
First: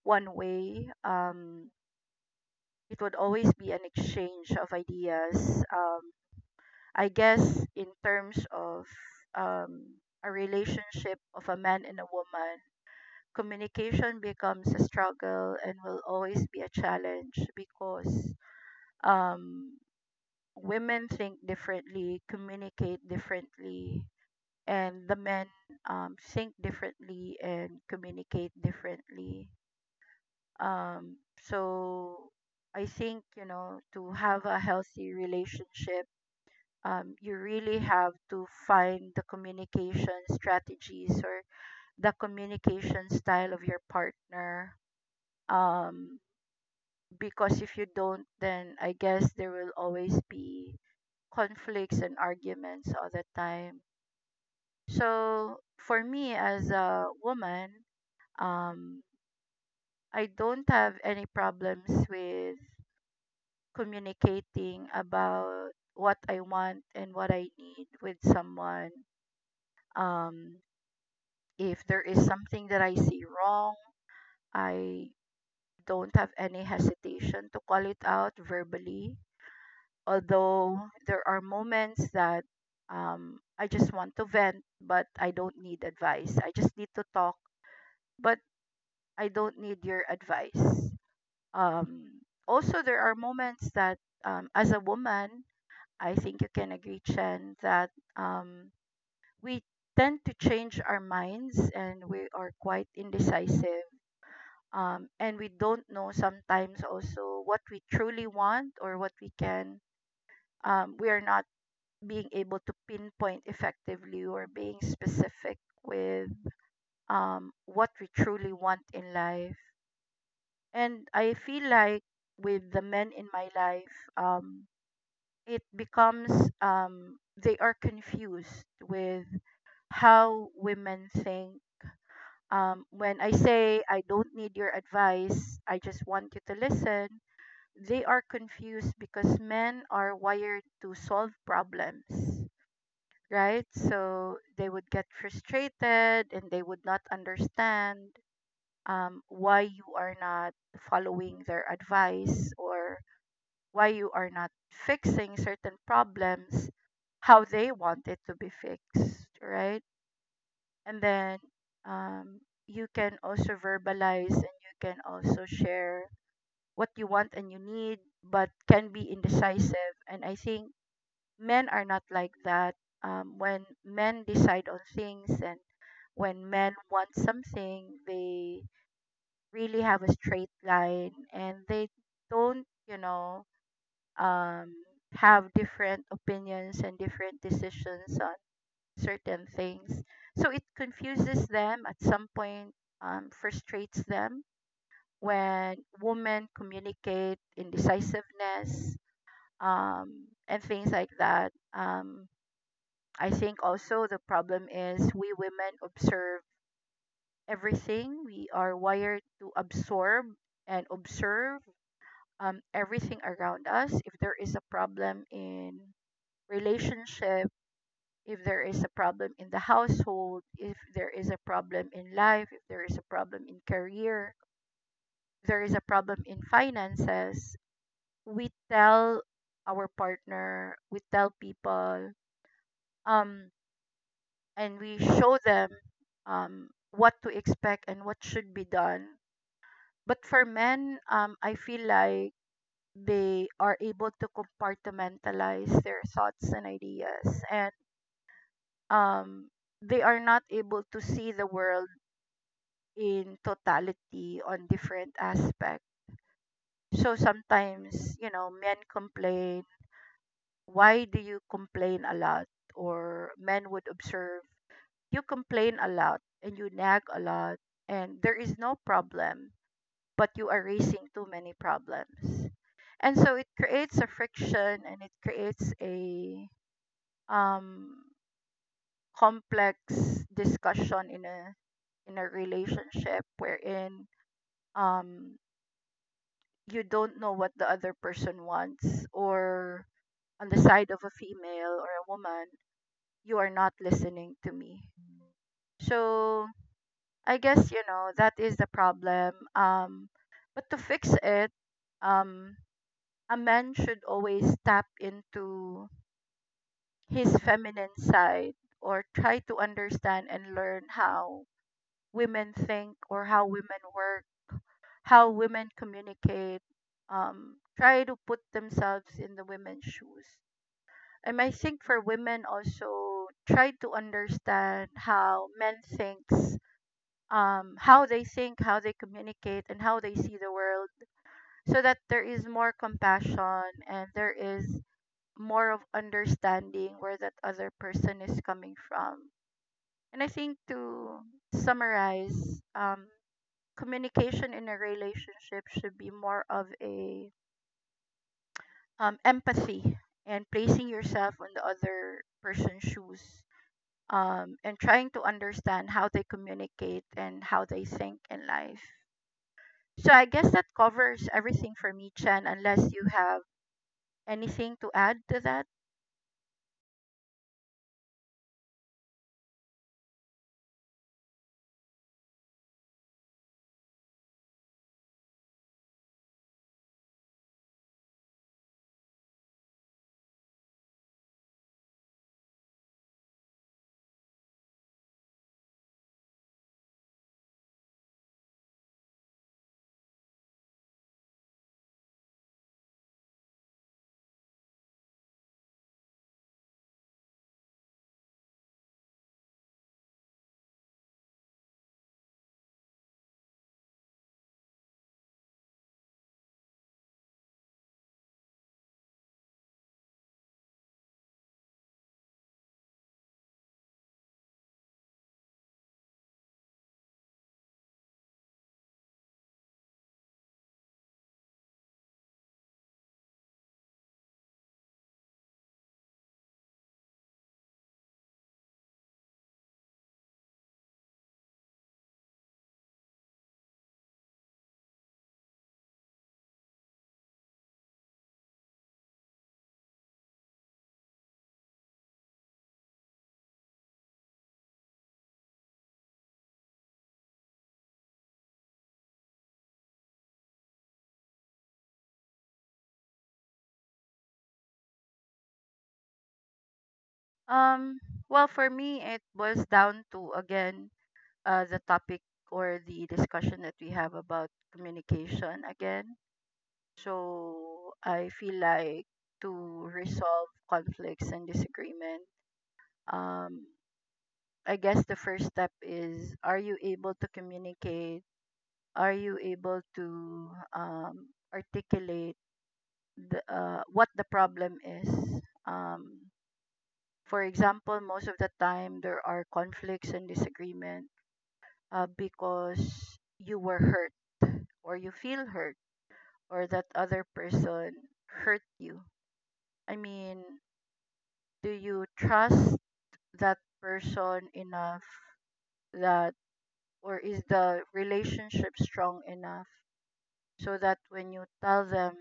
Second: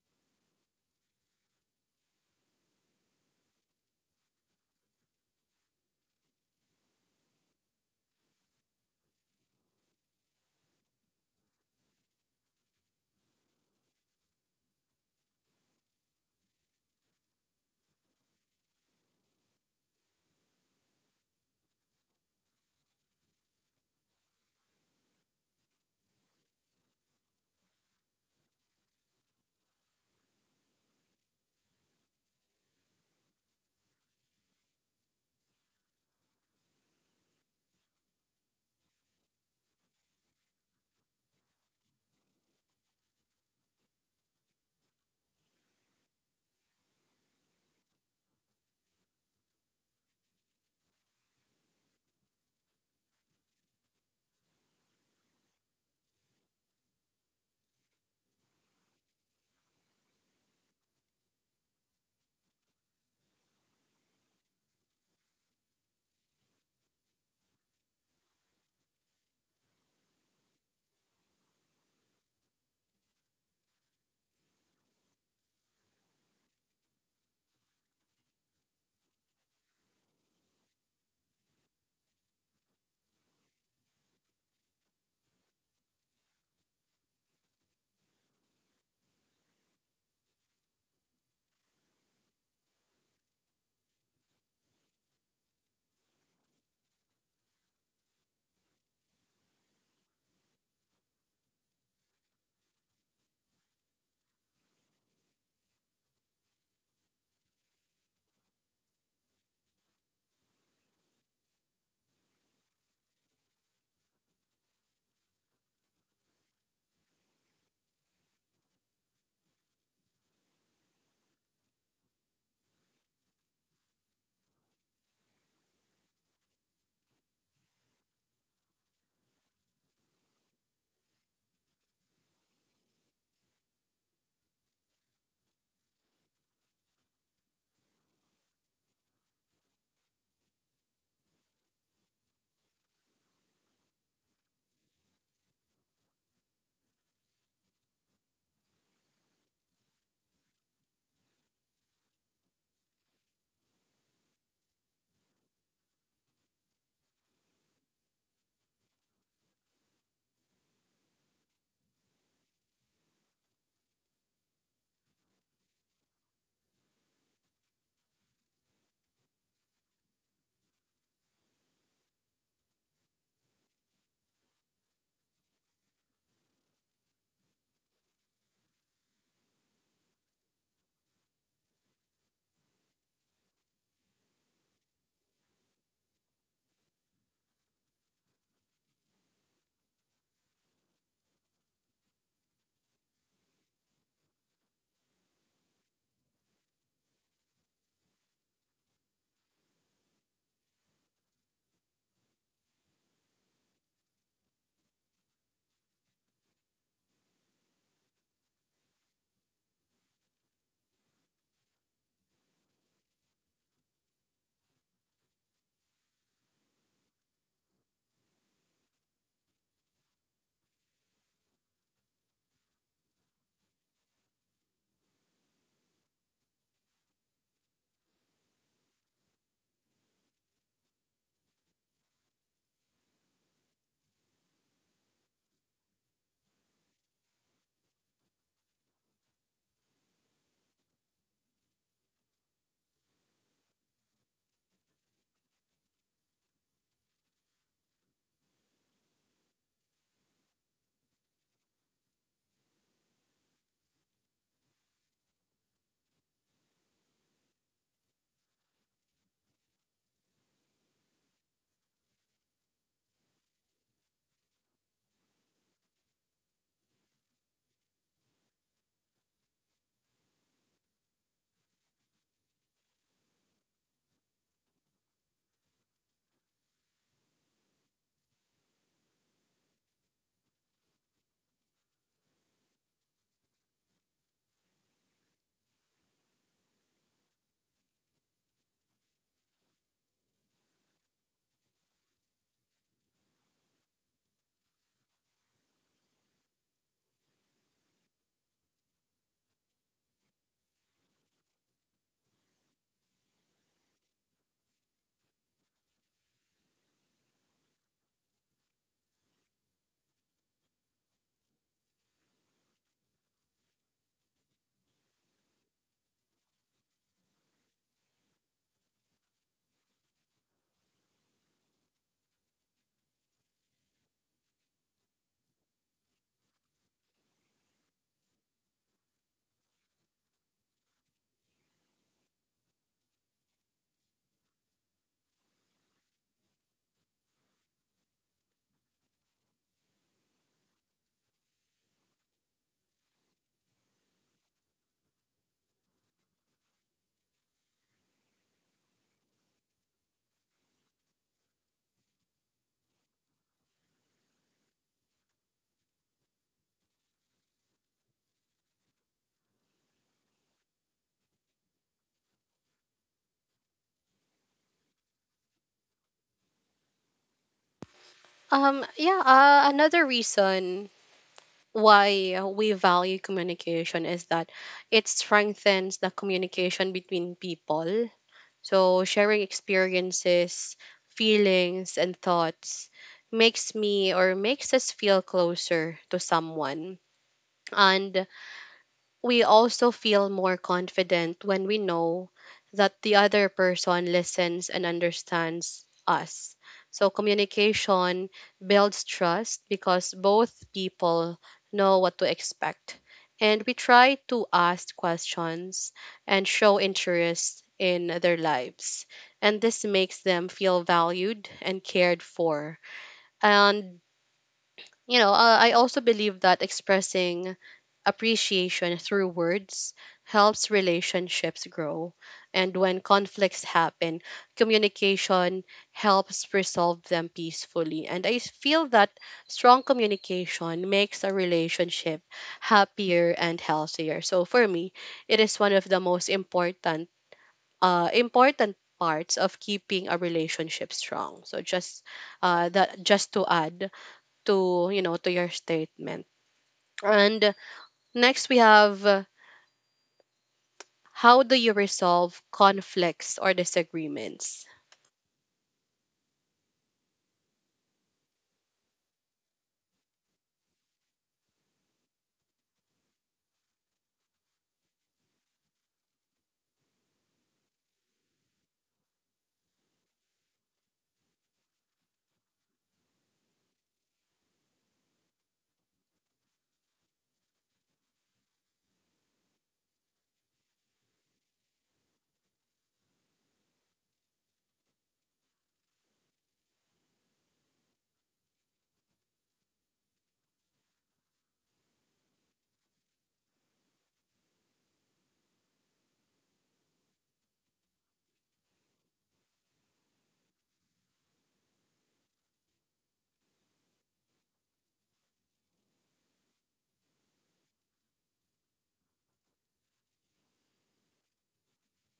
B: one way. Um, it would always be an exchange of ideas. Um, I guess, in terms of um, a relationship of a man and a woman, communication becomes a struggle and will always be a challenge because um, women think differently, communicate differently, and the men um, think differently and communicate differently. Um, so I think, you know, to have a healthy relationship, um, you really have to find the communication strategies or the communication style of your partner, um because if you don't, then I guess there will always be conflicts and arguments all the time. So for me, as a woman, um I don't have any problems with communicating about what I want and what I need with someone. um if there is something that I see wrong, I don't have any hesitation to call it out verbally, although there are moments that, um, I just want to vent, but I don't need advice. I just need to talk, but I don't need your advice. Um, Also, there are moments that, um, as a woman, I think you can agree, Chen, that um, we tend to change our minds and we are quite indecisive. Um, and we don't know sometimes also what we truly want, or what we can, um, we are not being able to pinpoint effectively or being specific with um, what we truly want in life. And I feel like with the men in my life, um, it becomes um, they are confused with how women think. Um, when I say I don't need your advice, I just want you to listen, they are confused because men are wired to solve problems, right? So they would get frustrated and they would not understand um, why you are not following their advice, or why you are not fixing certain problems how they want it to be fixed, right? And then um, you can also verbalize and you can also share what you want and you need, but can be indecisive. And I think men are not like that. Um, when men decide on things, and when men want something, they really have a straight line and they don't, you know, um, have different opinions and different decisions on certain things. So it confuses them at some point, um, frustrates them when women communicate indecisiveness um, and things like that. Um, I think also the problem is, we women observe everything. We are wired to absorb and observe um, everything around us. If there is a problem in relationship, if there is a problem in the household, if there is a problem in life, if there is a problem in career, if there is a problem in finances, we tell our partner, we tell people, um, and we show them um, what to expect and what should be done. But for men, um, I feel like they are able to compartmentalize their thoughts and ideas, and um, they are not able to see the world in totality on different aspects. So sometimes, you know, men complain, why do you complain a lot? Or men would observe, you complain a lot and you nag a lot, and there is no problem, but you are raising too many problems. And so it creates a friction and it creates a um, complex discussion in a in a relationship wherein um, you don't know what the other person wants, or on the side of a female or a woman, you are not listening to me. So I guess, you know, that is the problem. Um, but to fix it, um, a man should always tap into his feminine side, or try to understand and learn how women think, or how women work, how women communicate. Um, try to put themselves in the women's shoes. And I think for women, also try to understand how men thinks, um, how they think, how they communicate, and how they see the world, so that there is more compassion and there is more of understanding where that other person is coming from. And I think, to summarize, um, communication in a relationship should be more of a um, empathy and placing yourself on the other person's shoes. Um, and trying to understand how they communicate and how they think in life. So I guess that covers everything for me, Chen, unless you have anything to add to that.
A: Um, yeah, uh, another reason why we value communication is that it strengthens the communication between people. So sharing experiences, feelings, and thoughts makes me, or makes us, feel closer to someone. And we also feel more confident when we know that the other person listens and understands us. So communication builds trust because both people know what to expect. And we try to ask questions and show interest in their lives. And this makes them feel valued and cared for. And, you know, uh, I also believe that expressing appreciation through words helps relationships grow. And when conflicts happen, communication helps resolve them peacefully. And I feel that strong communication makes a relationship happier and healthier. So for me, it is one of the most important uh, important parts of keeping a relationship strong. So just uh, that, just to add to, you know, to your statement. And next we have, how do you resolve conflicts or disagreements?
B: Um, well, for me, it boils down to, again, uh, the topic or the discussion that we have about communication again. So I feel like, to resolve conflicts and disagreement, um, I guess the first step is, are you able to communicate? Are you able to um, articulate the, uh, what the problem is. Um, for example, most of the time there are conflicts and disagreement uh, because you were hurt, or you feel hurt, or that other person hurt you. I mean, do you trust that person enough that, or is the relationship strong enough, so that when you tell them,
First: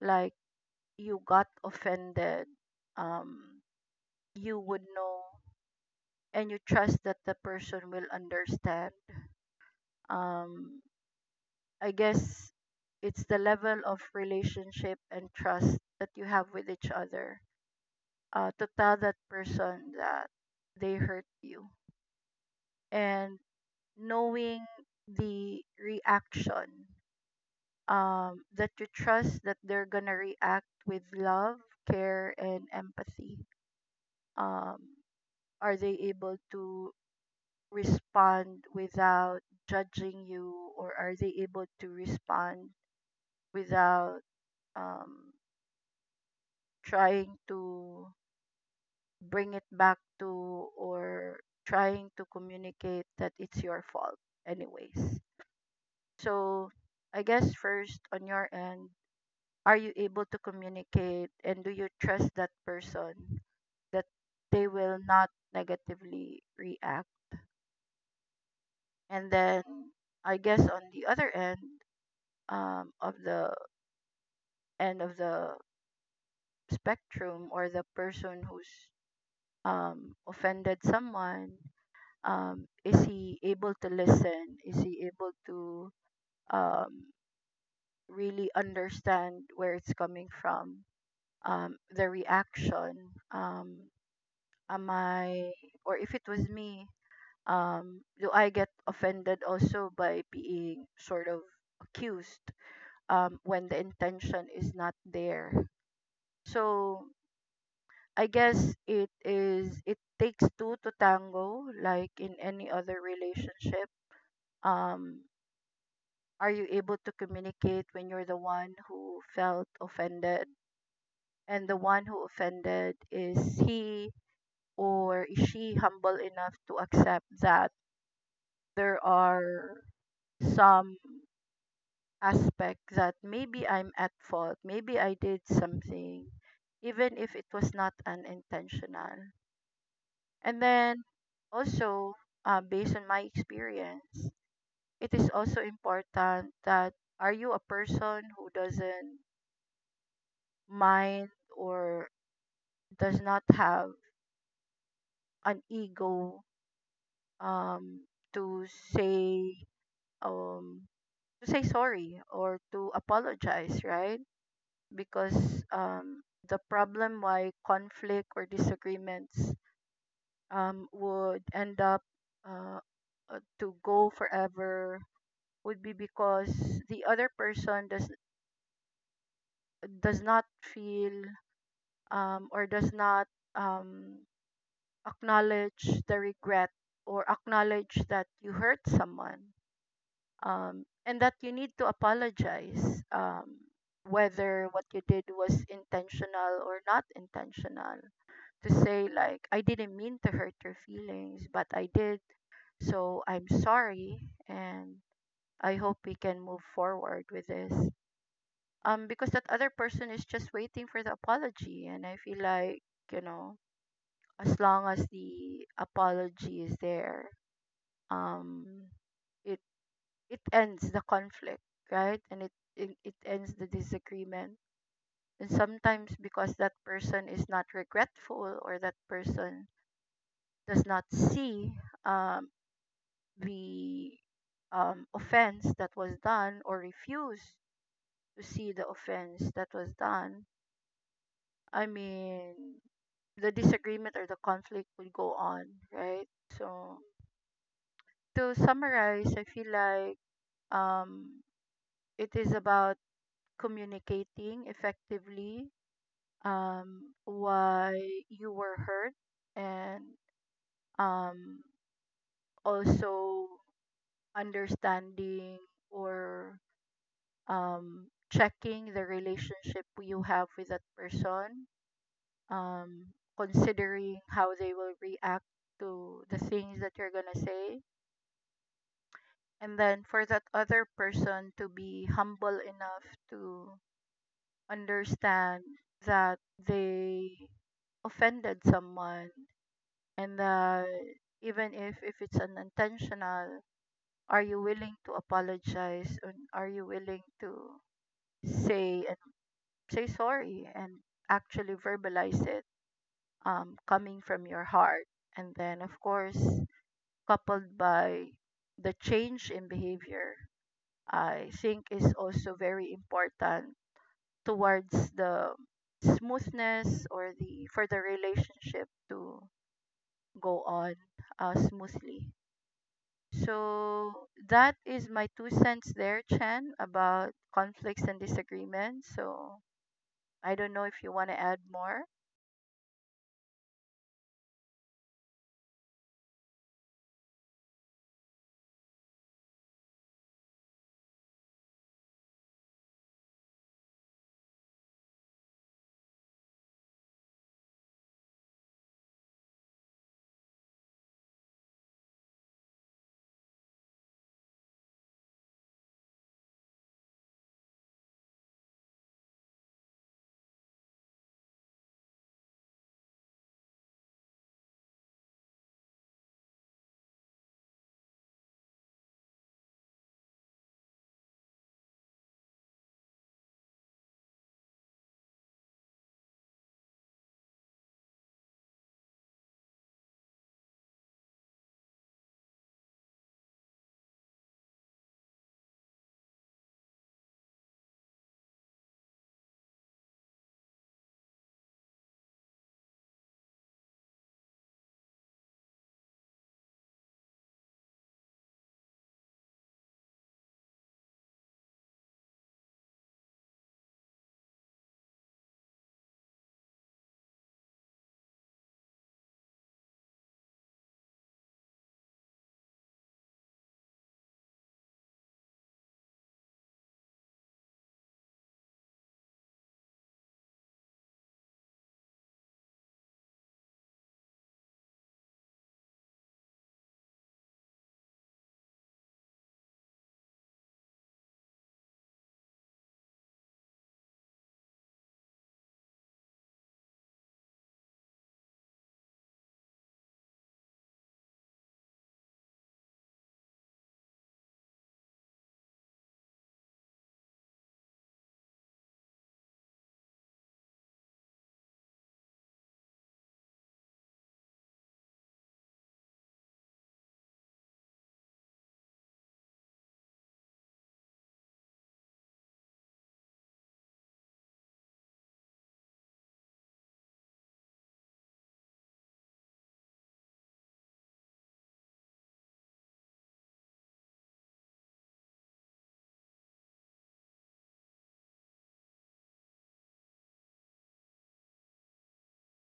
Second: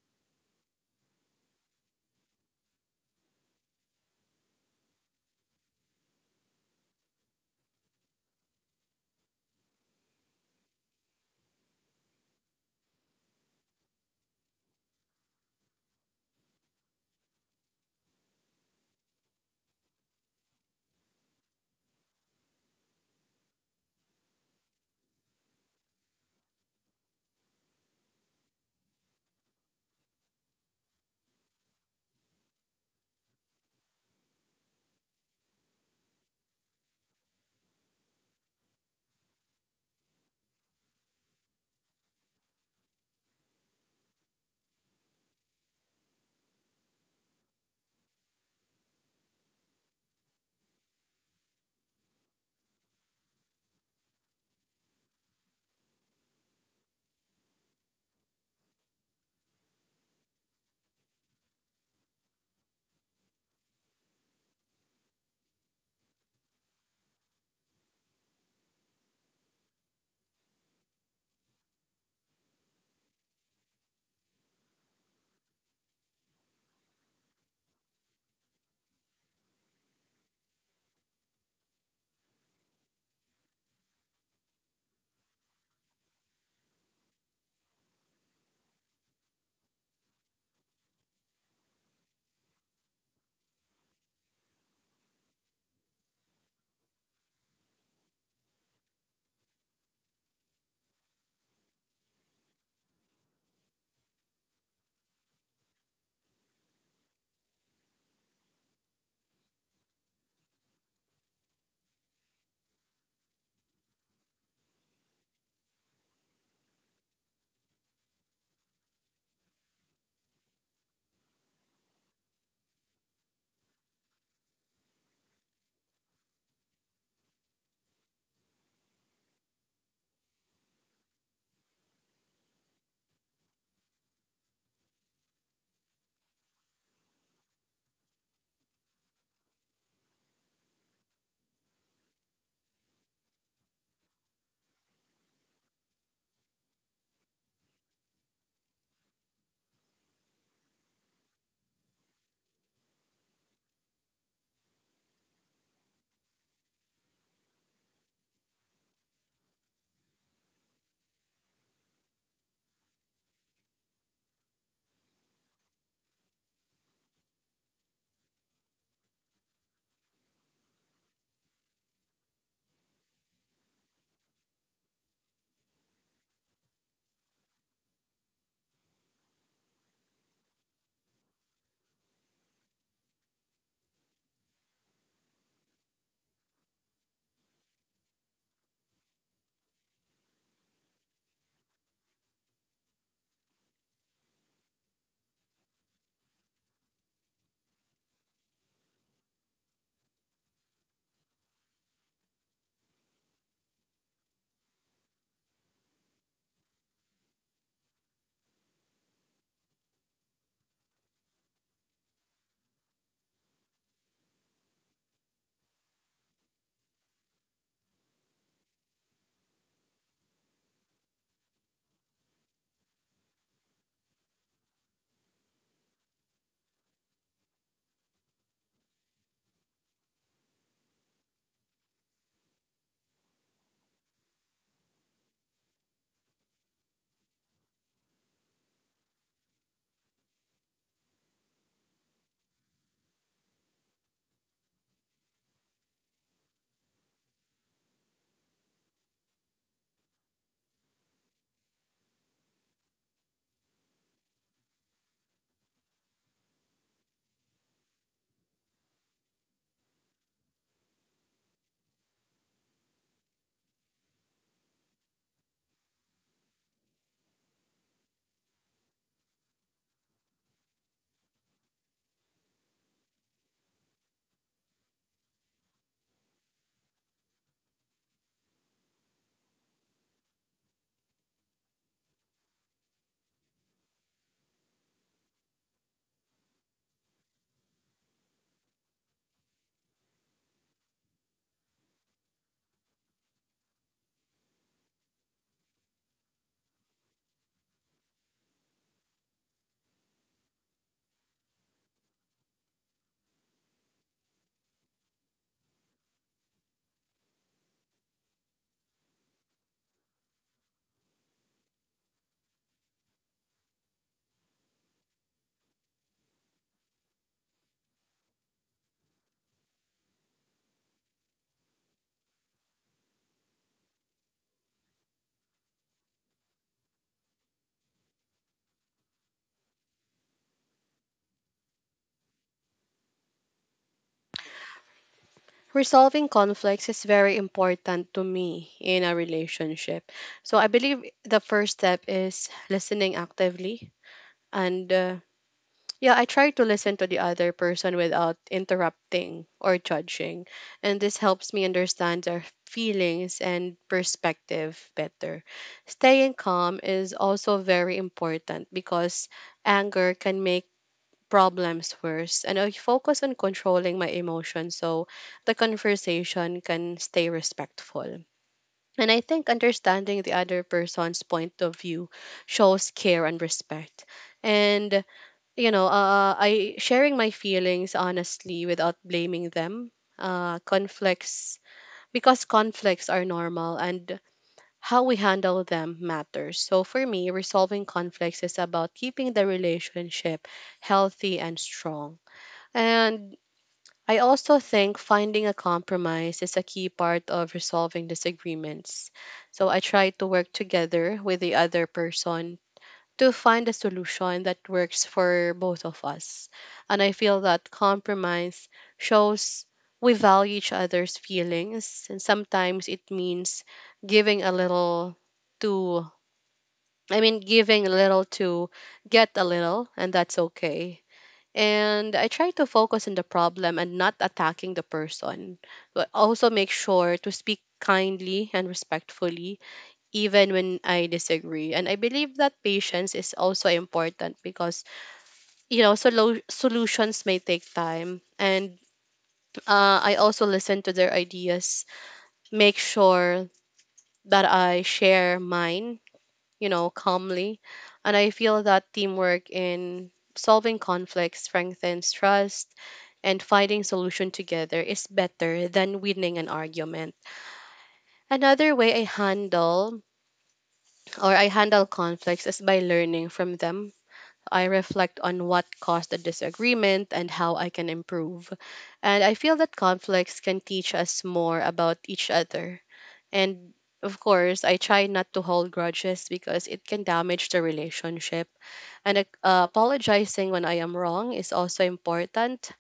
B: like, you got offended, um you would know and you trust that the person will understand. Um, I guess it's the level of relationship and trust that you have with each other uh, to tell that person that they hurt you, and knowing the reaction, um, that you trust that they're gonna react with love, care and empathy. um, are they able to respond without judging you, or are they able to respond without um, trying to bring it back to, or trying to communicate that it's your fault anyways. So I guess, first, on your end, are you able to communicate, and do you trust that person, that they will not negatively react? And then I guess, on the other end, um, of the end of the spectrum, or the person who's um, offended someone, um, is he able to listen, is he able to um, really understand where it's coming from, um, the reaction, um, am I, or if it was me, um, do I get offended also by being sort of accused um, when the intention is not there. So I guess, it is, it takes two to tango, like in any other relationship. Um are you able to communicate when you're the one who felt offended, and the one who offended, is he or is she humble enough to accept that there are some aspect that maybe I'm at fault, maybe I did something even if it was not unintentional. And then also, uh, based on my experience, it is also important that, are you a person who doesn't mind, or does not have an ego um, to say, um, to say sorry, or to apologize, right? Because um, the problem why conflict or disagreements um, would end up, uh, uh, to go forever, would be because the other person does does not feel, um, or does not um, acknowledge the regret, or acknowledge that you hurt someone, um, and that you need to apologize, um, whether what you did was intentional or not intentional, to say like, I didn't mean to hurt your feelings, but I did, so I'm sorry, and I hope we can move forward with this, um because that other person is just waiting for the apology, and I feel like, you know, as long as the apology is there, um it it ends the conflict, right? And it it, it ends the disagreement. And sometimes, because that person is not regretful, or that person does not see um the um offense that was done, or refuse to see the offense that was done, I mean, the disagreement or the conflict would go on, right? So, to summarize, I feel like, um, it is about communicating effectively, um, why you were hurt, and um, also understanding, or um, checking the relationship you have with that person, um, considering how they will react to the things that you're gonna say. And then for that other person to be humble enough to understand that they offended someone, and that even if, if it's unintentional, are you willing to apologize, and are you willing to say, and say sorry, and actually verbalize it, um, coming from your heart? And then, of course, coupled by the change in behavior, I think, is also very important towards the smoothness, or the, for the relationship to go on uh, smoothly. So that is my two cents there, Chen, about conflicts and disagreements. So I don't know if you want to add more.
A: Resolving conflicts is very important to me in a relationship. So I believe the first step is listening actively. And uh, yeah, I try to listen to the other person without interrupting or judging. And this helps me understand their feelings and perspective better. Staying calm is also very important because anger can make problems first, and I focus on controlling my emotions so the conversation can stay respectful. And I think understanding the other person's point of view shows care and respect. And you know, uh, I sharing my feelings honestly without blaming them. Uh, conflicts, because conflicts are normal, and how we handle them matters. So for me, resolving conflicts is about keeping the relationship healthy and strong. And I also think finding a compromise is a key part of resolving disagreements. So I try to work together with the other person to find a solution that works for both of us. And I feel that compromise shows we value each other's feelings, and sometimes it means giving a little to, I mean, giving a little to get a little, and that's okay. And I try to focus on the problem and not attacking the person, but also make sure to speak kindly and respectfully, even when I disagree. And I believe that patience is also important because, you know, solo- solutions may take time. And uh, I also listen to their ideas, make sure that I share mine, you know, calmly. And I feel that teamwork in solving conflicts strengthens trust, and finding solution together is better than winning an argument. Another way I handle or I handle conflicts is by learning from them. I reflect on what caused the disagreement and how I can improve. And I feel that conflicts can teach us more about each other. And of course, I try not to hold grudges because it can damage the relationship, and uh, apologizing when I am wrong is also important.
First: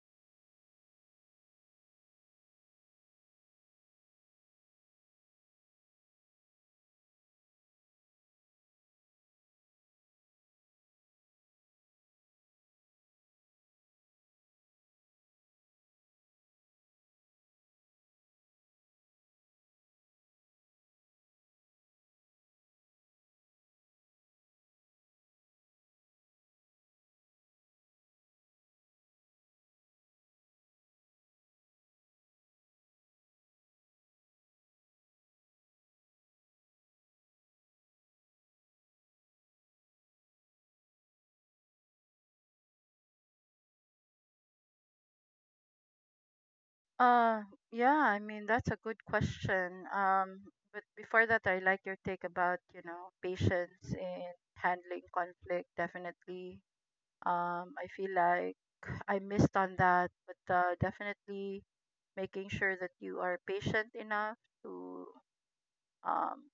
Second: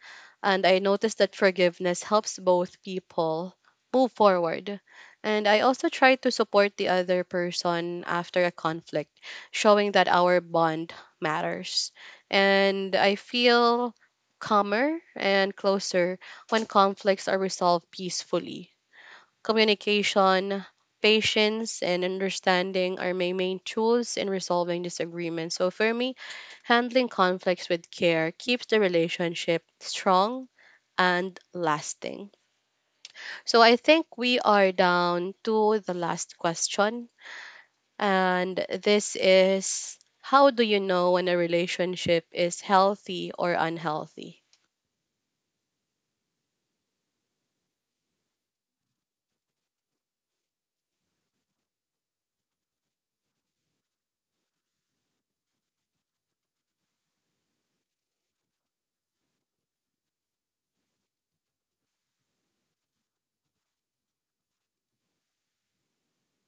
A: And I noticed that forgiveness helps both people move forward. And I also try to support the other person after a conflict, showing that our bond matters. And I feel calmer and closer when conflicts are resolved peacefully. Communication, patience, and understanding are my main tools in resolving disagreements. So for me, handling conflicts with care keeps the relationship strong and lasting. So I think we are down to the last question. And this is, how do you know when a relationship is healthy or unhealthy?
B: Uh, yeah, I mean, that's a good question. Um, but before that, I like your take about, you know, patience in handling conflict, definitely. Um, I feel like I missed on that, but uh, definitely making sure that you are patient enough to um,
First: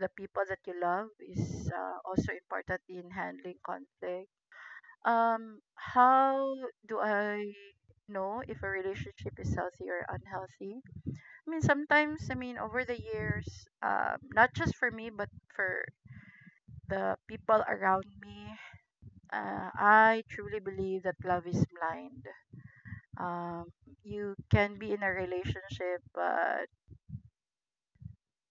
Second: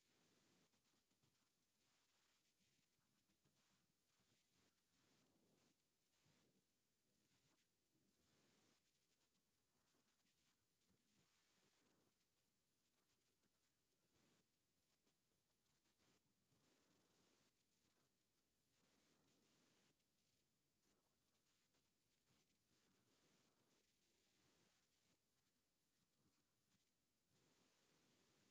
B: the people that you love is uh, also important in handling conflict. Um, how do I know if a relationship is healthy or unhealthy? I mean, sometimes, I mean, over the years, uh, not just for me, but for the people around me, uh, I truly believe that love is blind. Um, you can be in a relationship, but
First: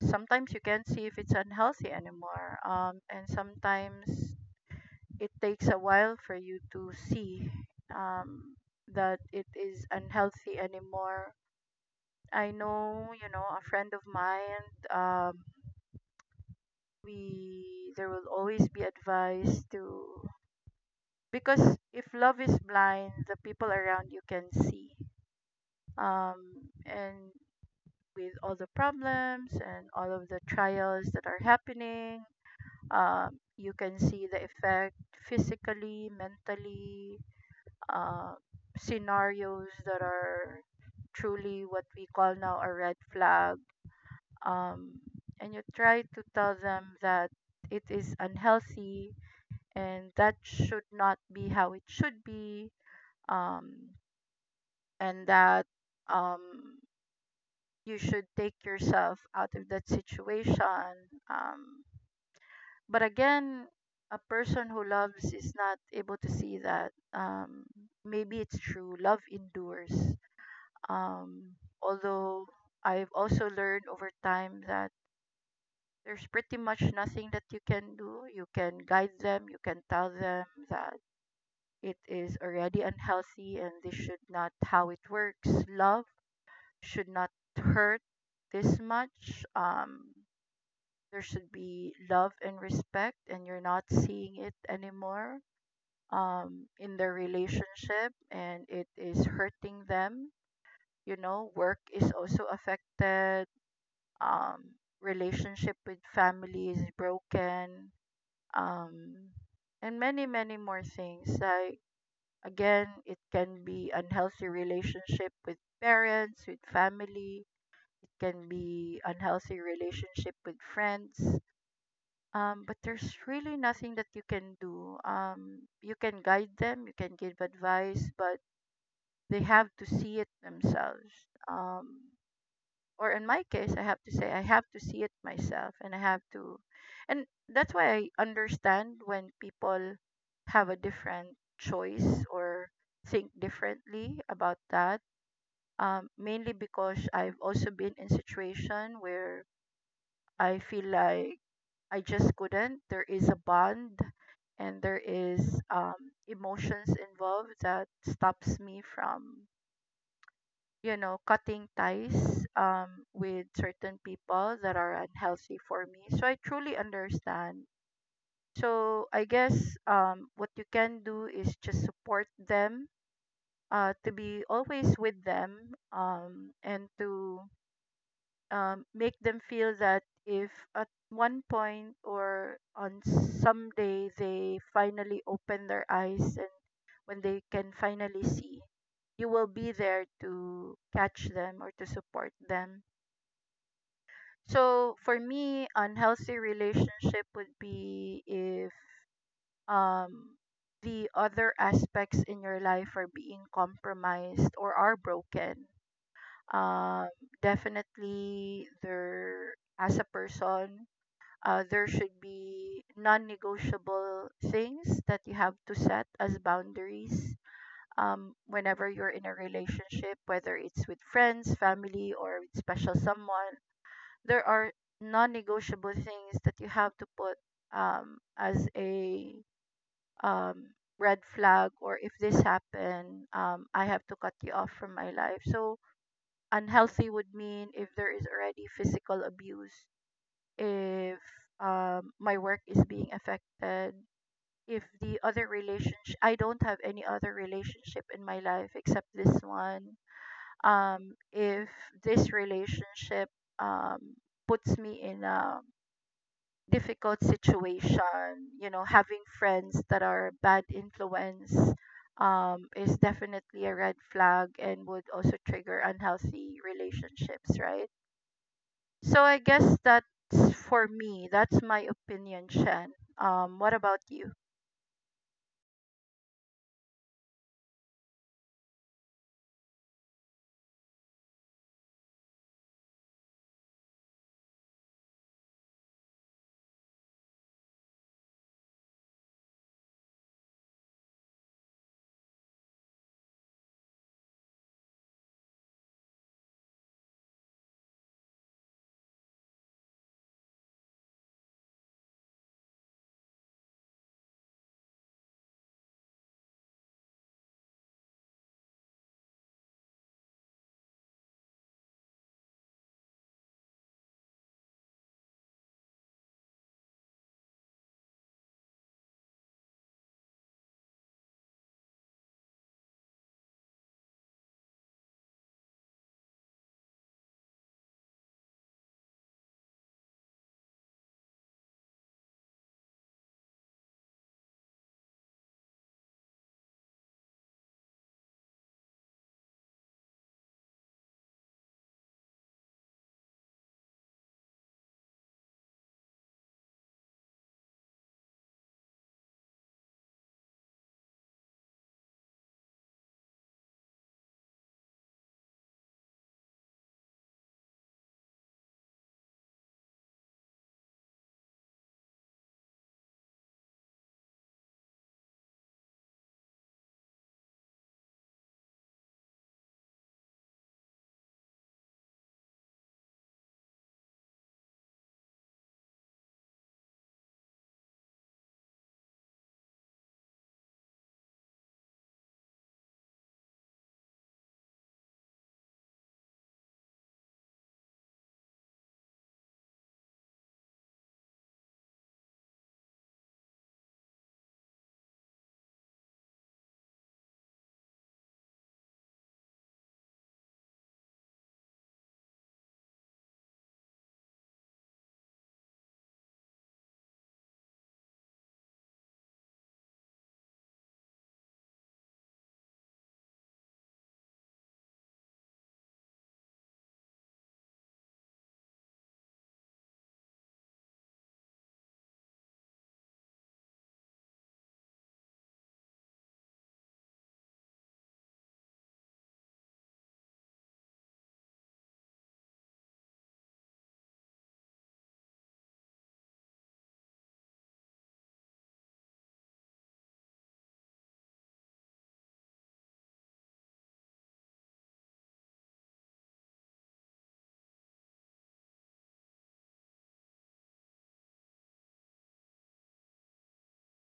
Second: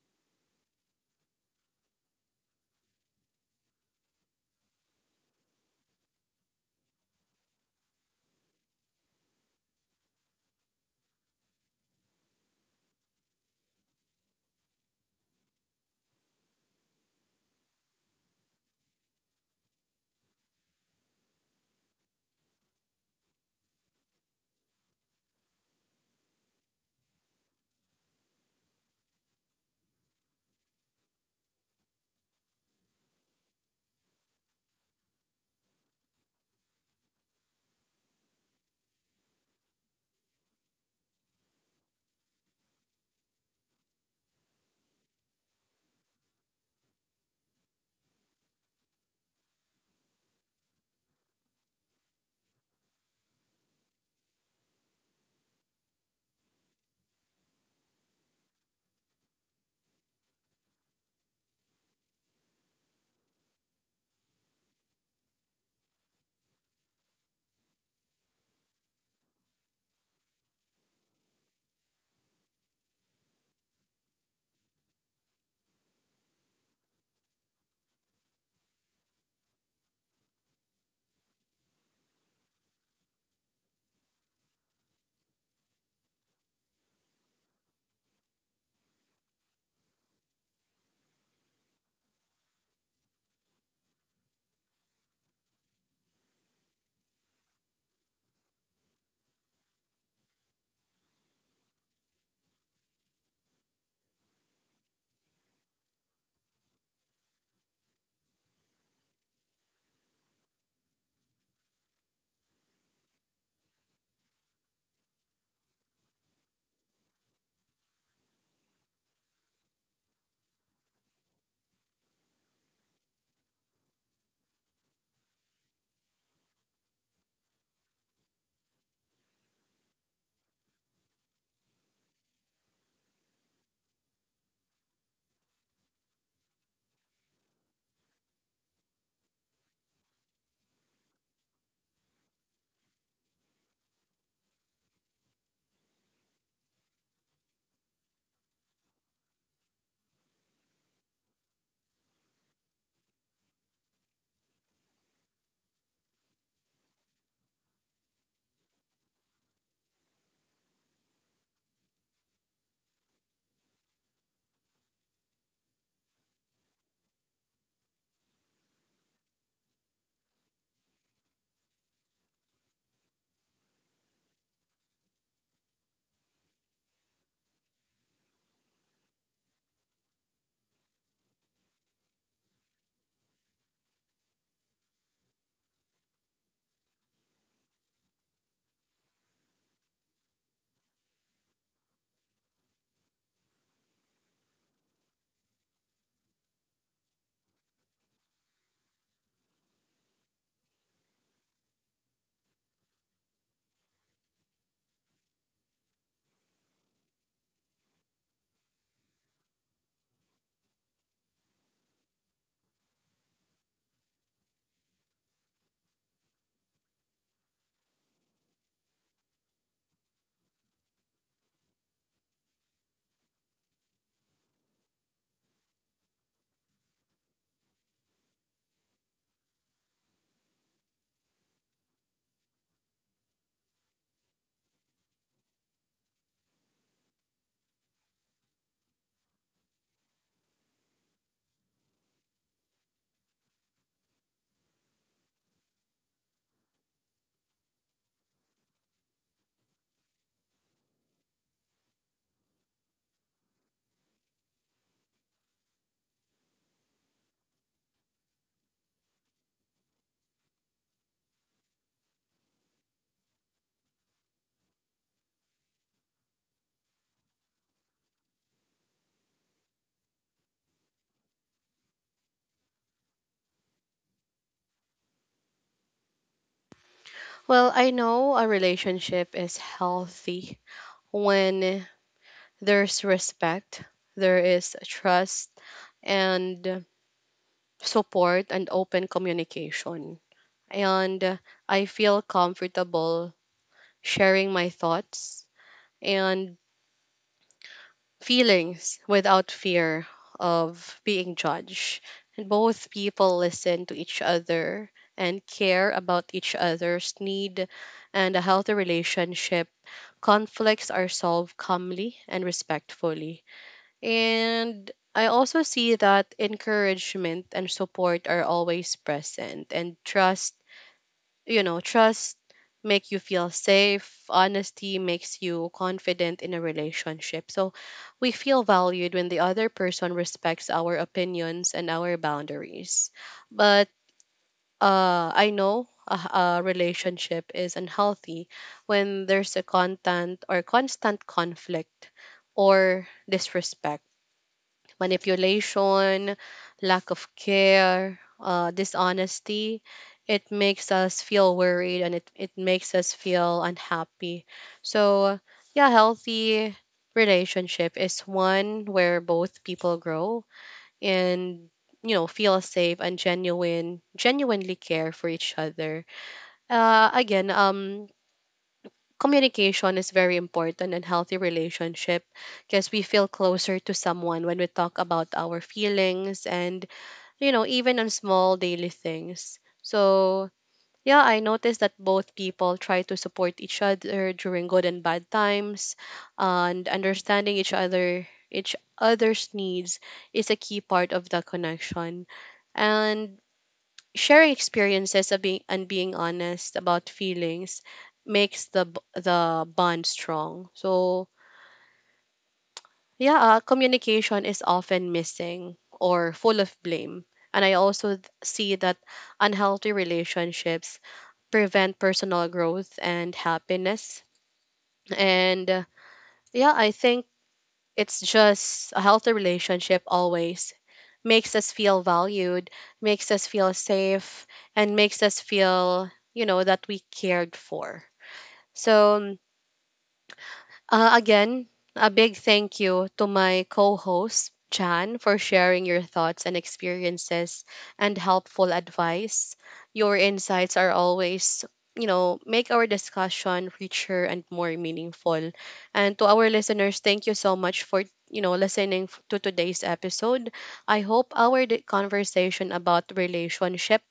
B: sometimes you can't see if it's unhealthy anymore. Um, and sometimes it takes a while for you to see um, that it is unhealthy anymore. I know, you know, a friend of mine. Um, we there will always be advice to because if love is blind the people around you can see um and with all the problems and all of the trials that are happening um you can see the effect physically mentally uh, scenarios that are truly what we call now a red flag um and you try to tell them that it is unhealthy and that should not be how it should be um and that um you should take yourself out of that situation um but again a person who loves is not able to see that um maybe it's true love endures um although I've also learned over time that there's pretty much nothing that you can do you can guide them you can tell them that it is already unhealthy and this should not how it works. Love should not hurt this much. Um there should be love and respect and you're not seeing it anymore um in the relationship and it is hurting them. You know, work is also affected. Um Relationship with family is broken. Um and many many more things. I again, it can be unhealthy relationship with parents, with family. It can be unhealthy relationship with friends. Um, but there's really nothing that you can do. Um, you can guide them, you can give advice, but they have to see it themselves. Um, or in my case I have to say I have to see it myself and I have to and that's why I understand when people have a different choice or think differently about that um, mainly because I've also been in situation where I feel like I just couldn't there is a bond and there is um, emotions involved that stops me from you know, cutting ties um, with certain people that are unhealthy for me. So I truly understand. So I guess um, what you can do is just support them, uh, to be always with them, um, and to um, make them feel that if at one point or on some day they finally open their eyes and when they can finally see, you will be there to catch them or to support them. So for me, unhealthy relationship would be if um the other aspects in your life are being compromised or are broken. Um, Definitely there as a person, uh, there should be non-negotiable things that you have to set as boundaries. Um, whenever you're in a relationship, whether it's with friends, family, or with special someone, there are non-negotiable things that you have to put um, as a um, red flag or if this happen um, I have to cut you off from my life so unhealthy would mean if there is already physical abuse if um, my work is being affected if the other relationship I don't have any other relationship in my life except this one um, if this relationship um, puts me in a difficult situation, you know, having friends that are bad influence um, is definitely a red flag and would also trigger unhealthy relationships, right? So I guess that's for me. That's my opinion, Shen. Um, what about you?
A: Well, I know a relationship is healthy when there's respect, there is trust and support and open communication. And I feel comfortable sharing my thoughts and feelings without fear of being judged. And both people listen to each other and care about each other's need and a healthy relationship. Conflicts are solved calmly and respectfully. And I also see that encouragement and support are always present, and trust, you know, trust make you feel safe, honesty makes you confident in a relationship. So we feel valued when the other person respects our opinions and our boundaries. But uh, I know a, a relationship is unhealthy when there's a constant or constant conflict or disrespect, manipulation, lack of care, uh, dishonesty. It makes us feel worried, and it, it makes us feel unhappy. So, yeah, healthy relationship is one where both people grow and, you know, feel safe and genuine genuinely care for each other. Uh again um Communication is very important in healthy relationship, because we feel closer to someone when we talk about our feelings and, you know, even on small daily things. So yeah, I noticed that both people try to support each other during good and bad times, and understanding each other each other's needs is a key part of the connection. And sharing experiences of being, and being honest about feelings makes the b- the bond strong. So yeah, uh, communication is often missing or full of blame. And I also th- see that unhealthy relationships prevent personal growth and happiness. And uh, yeah, I think it's just a healthy relationship always makes us feel valued, makes us feel safe, and makes us feel, you know, that we cared for. So uh, again, a big thank you to my co host, Jan, for sharing your thoughts and experiences and helpful advice. Your insights are always, you know, make our discussion richer and more meaningful. And to our listeners, thank you so much for, you know, listening f- to today's episode. I hope our di- conversation about relationship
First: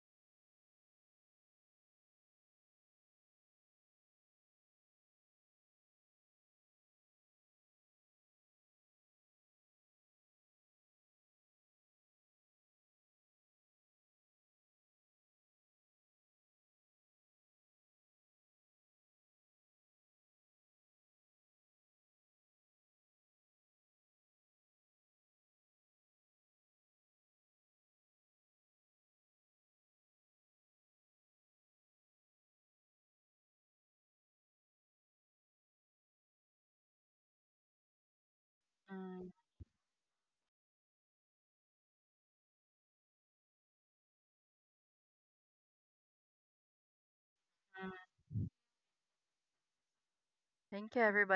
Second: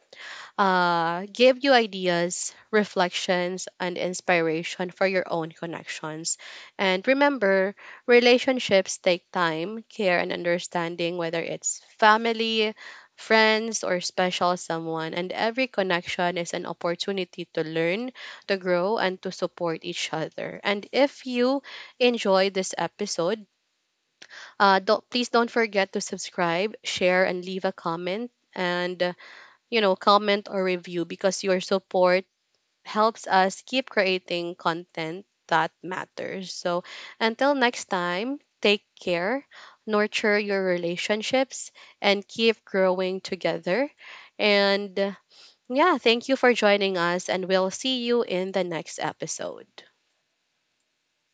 A: uh, give you ideas, reflections, and inspiration for your own connections. And remember, relationships take time, care, and understanding, whether it's family, friends, or special someone. And every connection is an opportunity to learn, to grow, and to support each other. And if you enjoyed this episode, uh, don't, please don't forget to subscribe, share, and leave a comment. And, you know, comment or review, because your support helps us keep creating content that matters. So until next time, take
B: Mm,
A: care, nurture your relationships, and keep growing together. And uh, yeah, thank you for joining us, and we'll
B: mm.
A: see you in the next episode.
B: Thank you, everybody.